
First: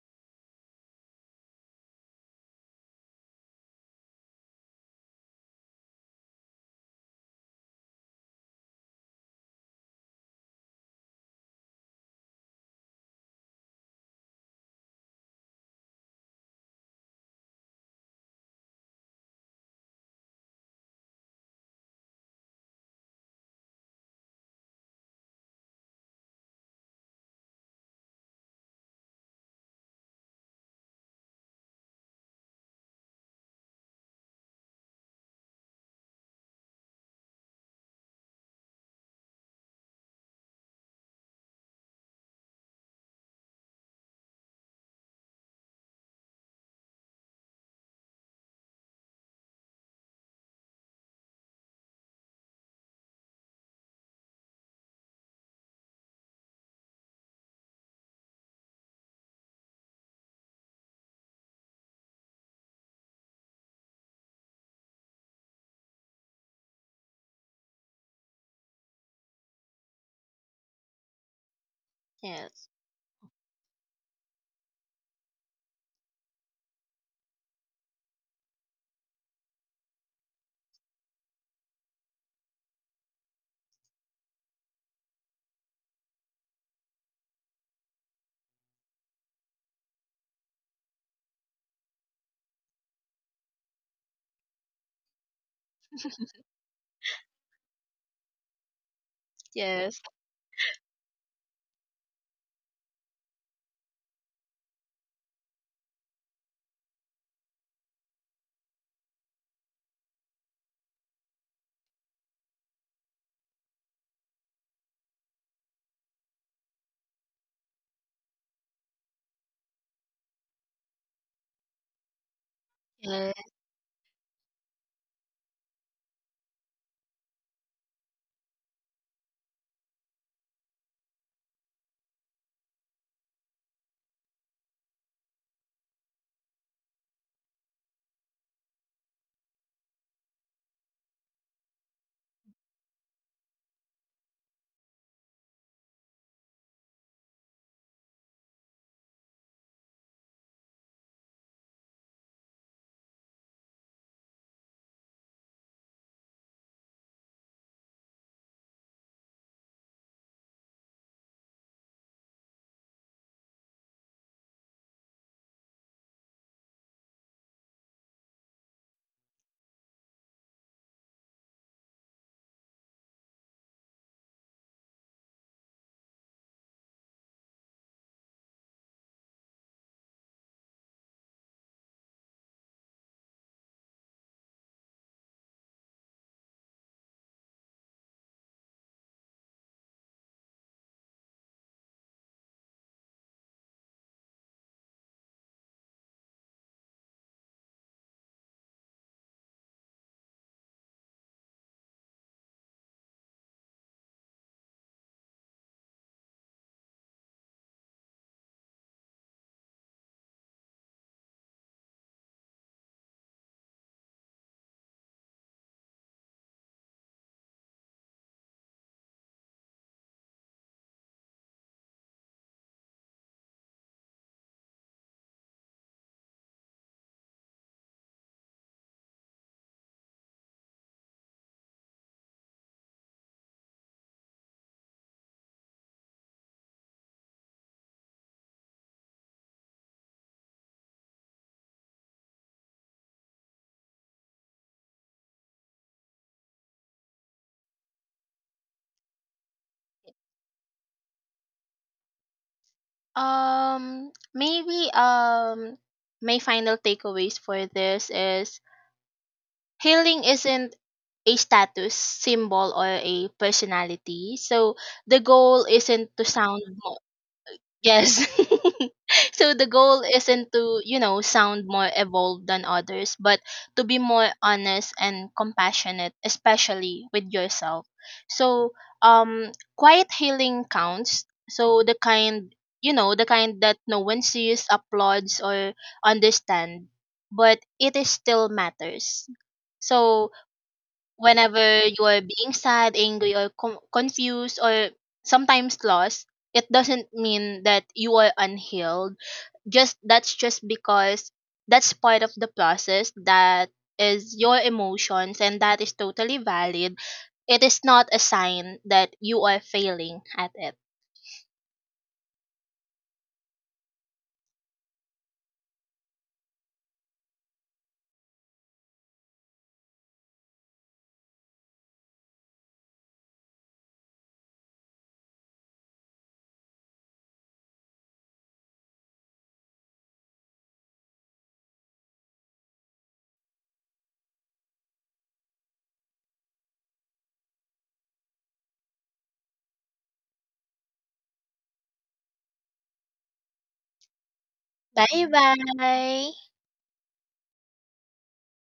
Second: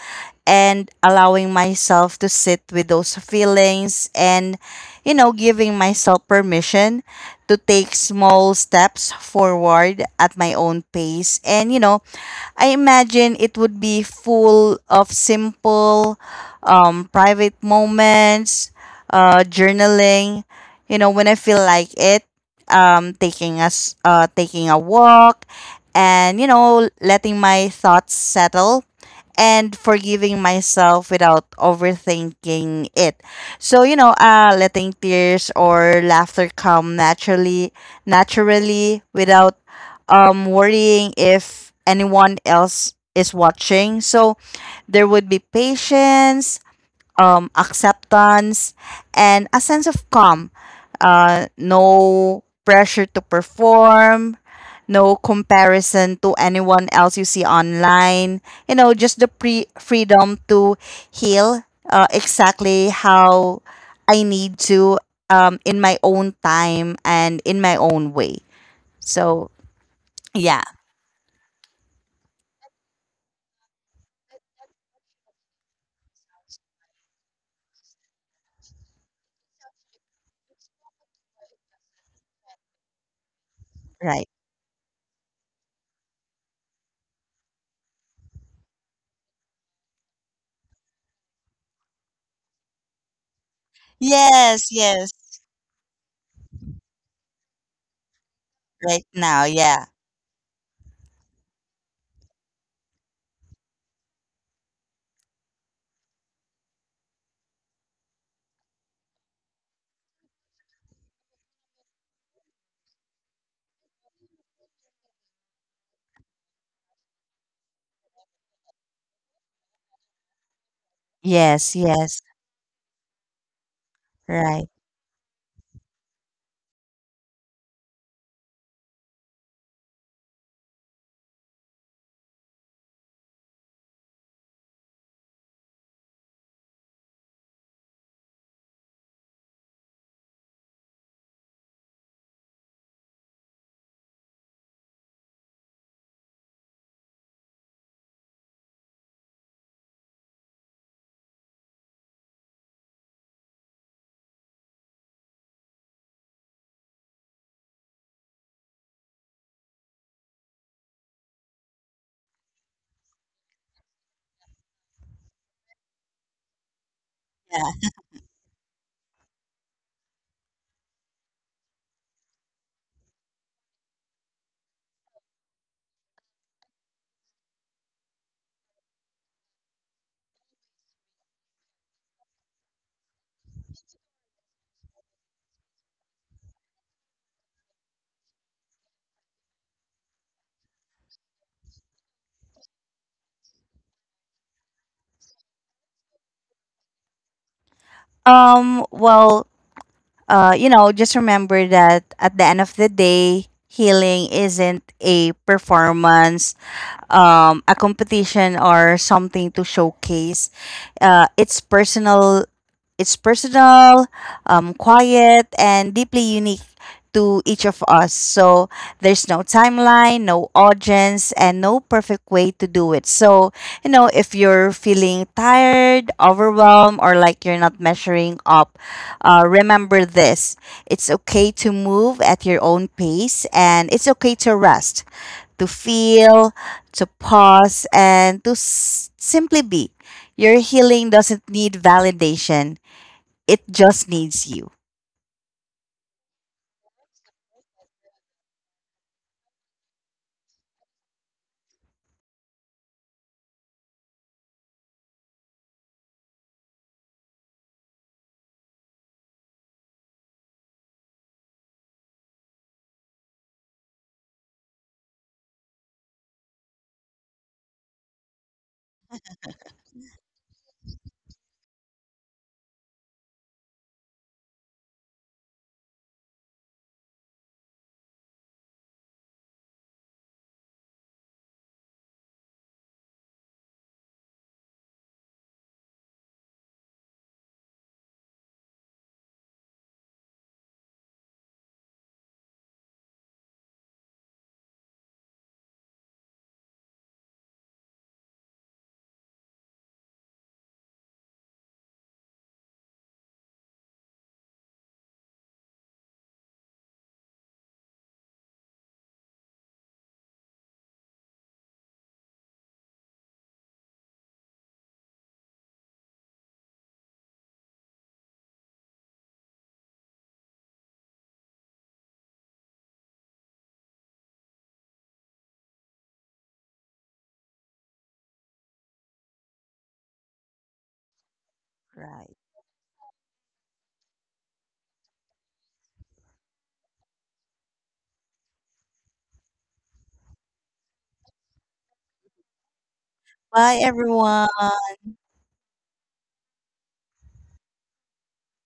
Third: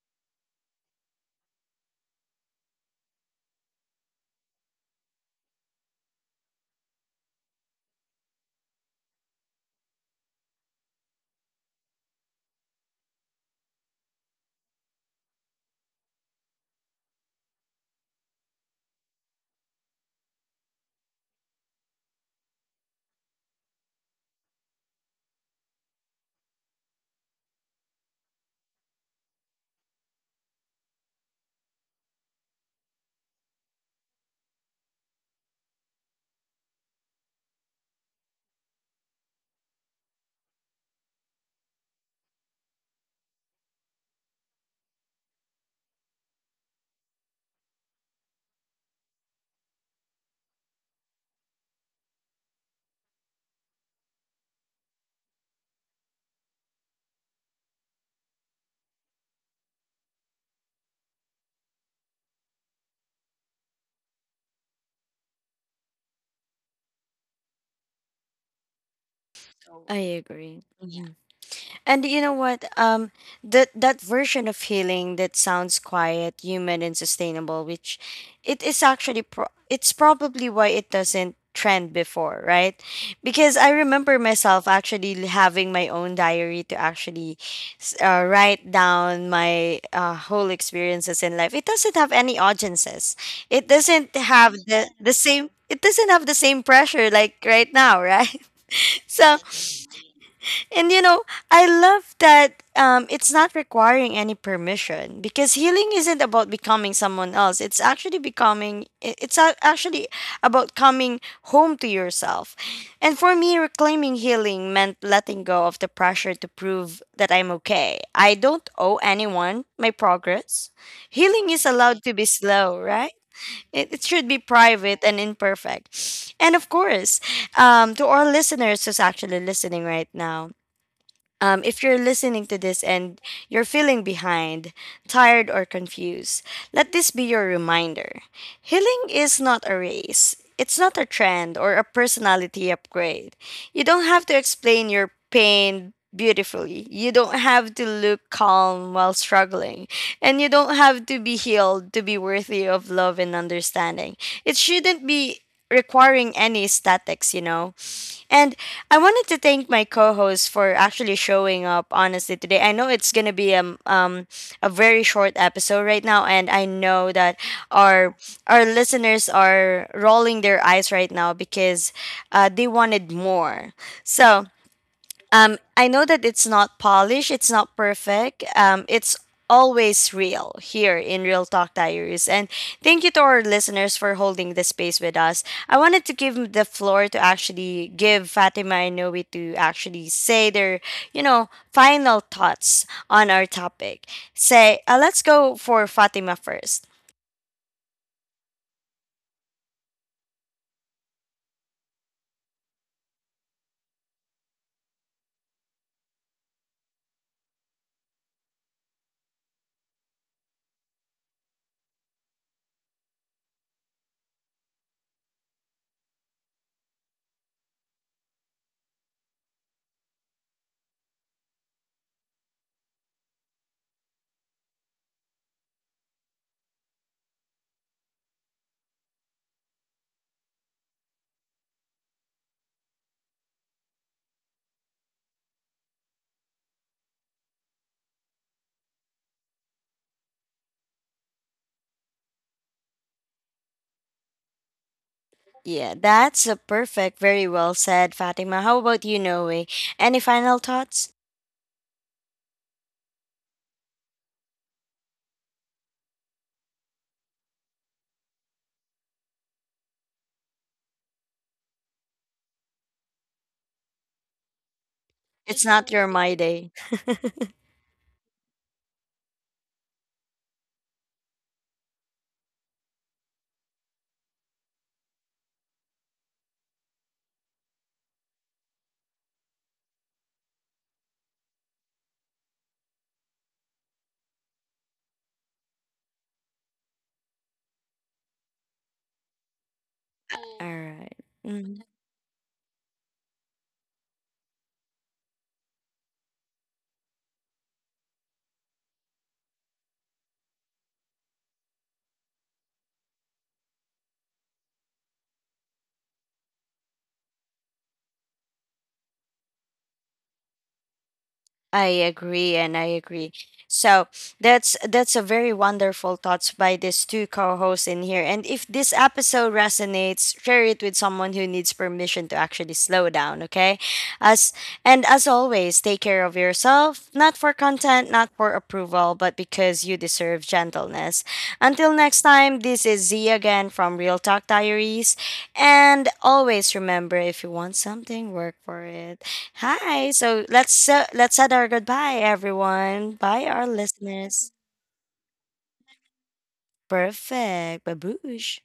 [SPEAKER 2] and allowing myself to sit with those feelings, and, you know, giving myself permission to take small steps forward at my own pace. And, you know, I imagine it would be full of simple, um, private moments, uh, journaling. You know, when I feel like it, um, taking us, uh, taking a walk, and, you know, letting my thoughts settle, and forgiving myself without overthinking it. So, you know, uh, letting tears or laughter come naturally, naturally without, um, worrying if anyone else is watching. So there would be patience, um, acceptance, and a sense of calm. Uh, no pressure to perform, no comparison to anyone else you see online. You know, just the pre- freedom to heal, uh, exactly how I need to, um, in my own time and in my own way. So,
[SPEAKER 1] I
[SPEAKER 2] yeah,
[SPEAKER 1] agree. And you know what?
[SPEAKER 3] Yes.
[SPEAKER 1] Um, that that version of healing that sounds quiet, human, and sustainable, which it is actually pro- it's probably why it doesn't trend before, right? Because I remember
[SPEAKER 2] right.
[SPEAKER 1] myself actually l- having my own diary to actually s- uh, write down my uh, whole experiences in life. It doesn't have any audiences. It doesn't have
[SPEAKER 2] Yes,
[SPEAKER 1] the the
[SPEAKER 2] yes,
[SPEAKER 1] same. It doesn't have the same pressure like right now, right?
[SPEAKER 2] right
[SPEAKER 1] So
[SPEAKER 2] now, yeah.
[SPEAKER 3] Yes.
[SPEAKER 1] and you know, I love that um, it's not requiring any permission because healing isn't about becoming someone else. It's actually becoming, i- it's a- actually about coming home to yourself. And for me, reclaiming healing meant letting go of the pressure to prove that I'm okay. I don't owe anyone my progress. Healing is
[SPEAKER 2] Yes,
[SPEAKER 1] allowed to be
[SPEAKER 2] yes,
[SPEAKER 1] slow, right?
[SPEAKER 3] Yeah.
[SPEAKER 1] It, it should be
[SPEAKER 2] right.
[SPEAKER 1] private and imperfect. And of course, um, to our listeners who's actually listening right now, um, if you're listening to this and you're feeling behind, tired, or confused, let this be your reminder. Healing is not a race, it's not a trend or a personality upgrade. You don't have to explain your pain beautifully, you don't have to look calm while struggling, and you don't have to be healed to be worthy of love and understanding. It shouldn't be requiring any statics, you know? And I wanted to thank my co-host for actually showing up honestly today. I know it's gonna be um, um a very short episode right now, and I know that
[SPEAKER 2] Yeah.
[SPEAKER 1] our our listeners are rolling their eyes right now because uh, they wanted more. So um, I know that it's not polished, it's not perfect. Um, it's always real here in Real Talk Diaries. And thank you to our listeners for holding this space with us. I wanted to give the floor to actually give Fatima and Noe to actually say their, you know, final thoughts on our topic. Say, uh, let's go for Fatima first.
[SPEAKER 2] Um, well, uh, you know, just remember that at the end of the day, healing isn't a performance, um, a competition, or something to showcase. Uh, it's personal. It's personal, um, quiet, and deeply unique to each of us. So there's no timeline, no audience, and no perfect way to do it. So, you know, if you're feeling tired, overwhelmed, or like you're not measuring up, uh, remember this, it's okay to move at your own pace, and it's okay to rest, to feel, to pause, and to s- simply be. Your healing doesn't need validation. It just needs you.
[SPEAKER 1] Yeah, that's a perfect. Very well said, Fatima. How about you, Noe? Any final thoughts?
[SPEAKER 3] Um maybe um my final takeaways for this is healing isn't a status symbol or a personality. So the goal
[SPEAKER 1] It's not your
[SPEAKER 3] isn't to
[SPEAKER 1] my
[SPEAKER 3] sound,
[SPEAKER 1] day.
[SPEAKER 3] Yes, so the goal isn't to, you know, sound more evolved than others, but to be more honest and compassionate, especially with yourself. So, um, quiet healing counts. So the kind, you know, the kind that no one sees, applauds, or understand, but it is still matters. So
[SPEAKER 1] All right. Mhm.
[SPEAKER 3] whenever you are being sad, angry, or com- confused, or sometimes lost, it doesn't mean that you are unhealed. Just That's just because that's part of the process, that is your emotions, and that is totally valid. It is not a sign that you are failing at it.
[SPEAKER 1] I agree and I agree. So that's that's a very wonderful thoughts by these two co-hosts in here. And if this episode resonates, share it with someone who needs permission to actually slow down, okay? As and as always, take care of yourself, not for content, not for approval, but because you deserve gentleness. Until next
[SPEAKER 2] Right.
[SPEAKER 1] time, this is Z again from Real Talk Diaries. And always remember, if you want something, work for it. Hi. So let's uh, let's add our goodbye, everyone. Bye, our
[SPEAKER 2] Bye,
[SPEAKER 1] listeners.
[SPEAKER 2] everyone.
[SPEAKER 3] Bye bye.
[SPEAKER 1] Perfect. Baboosh.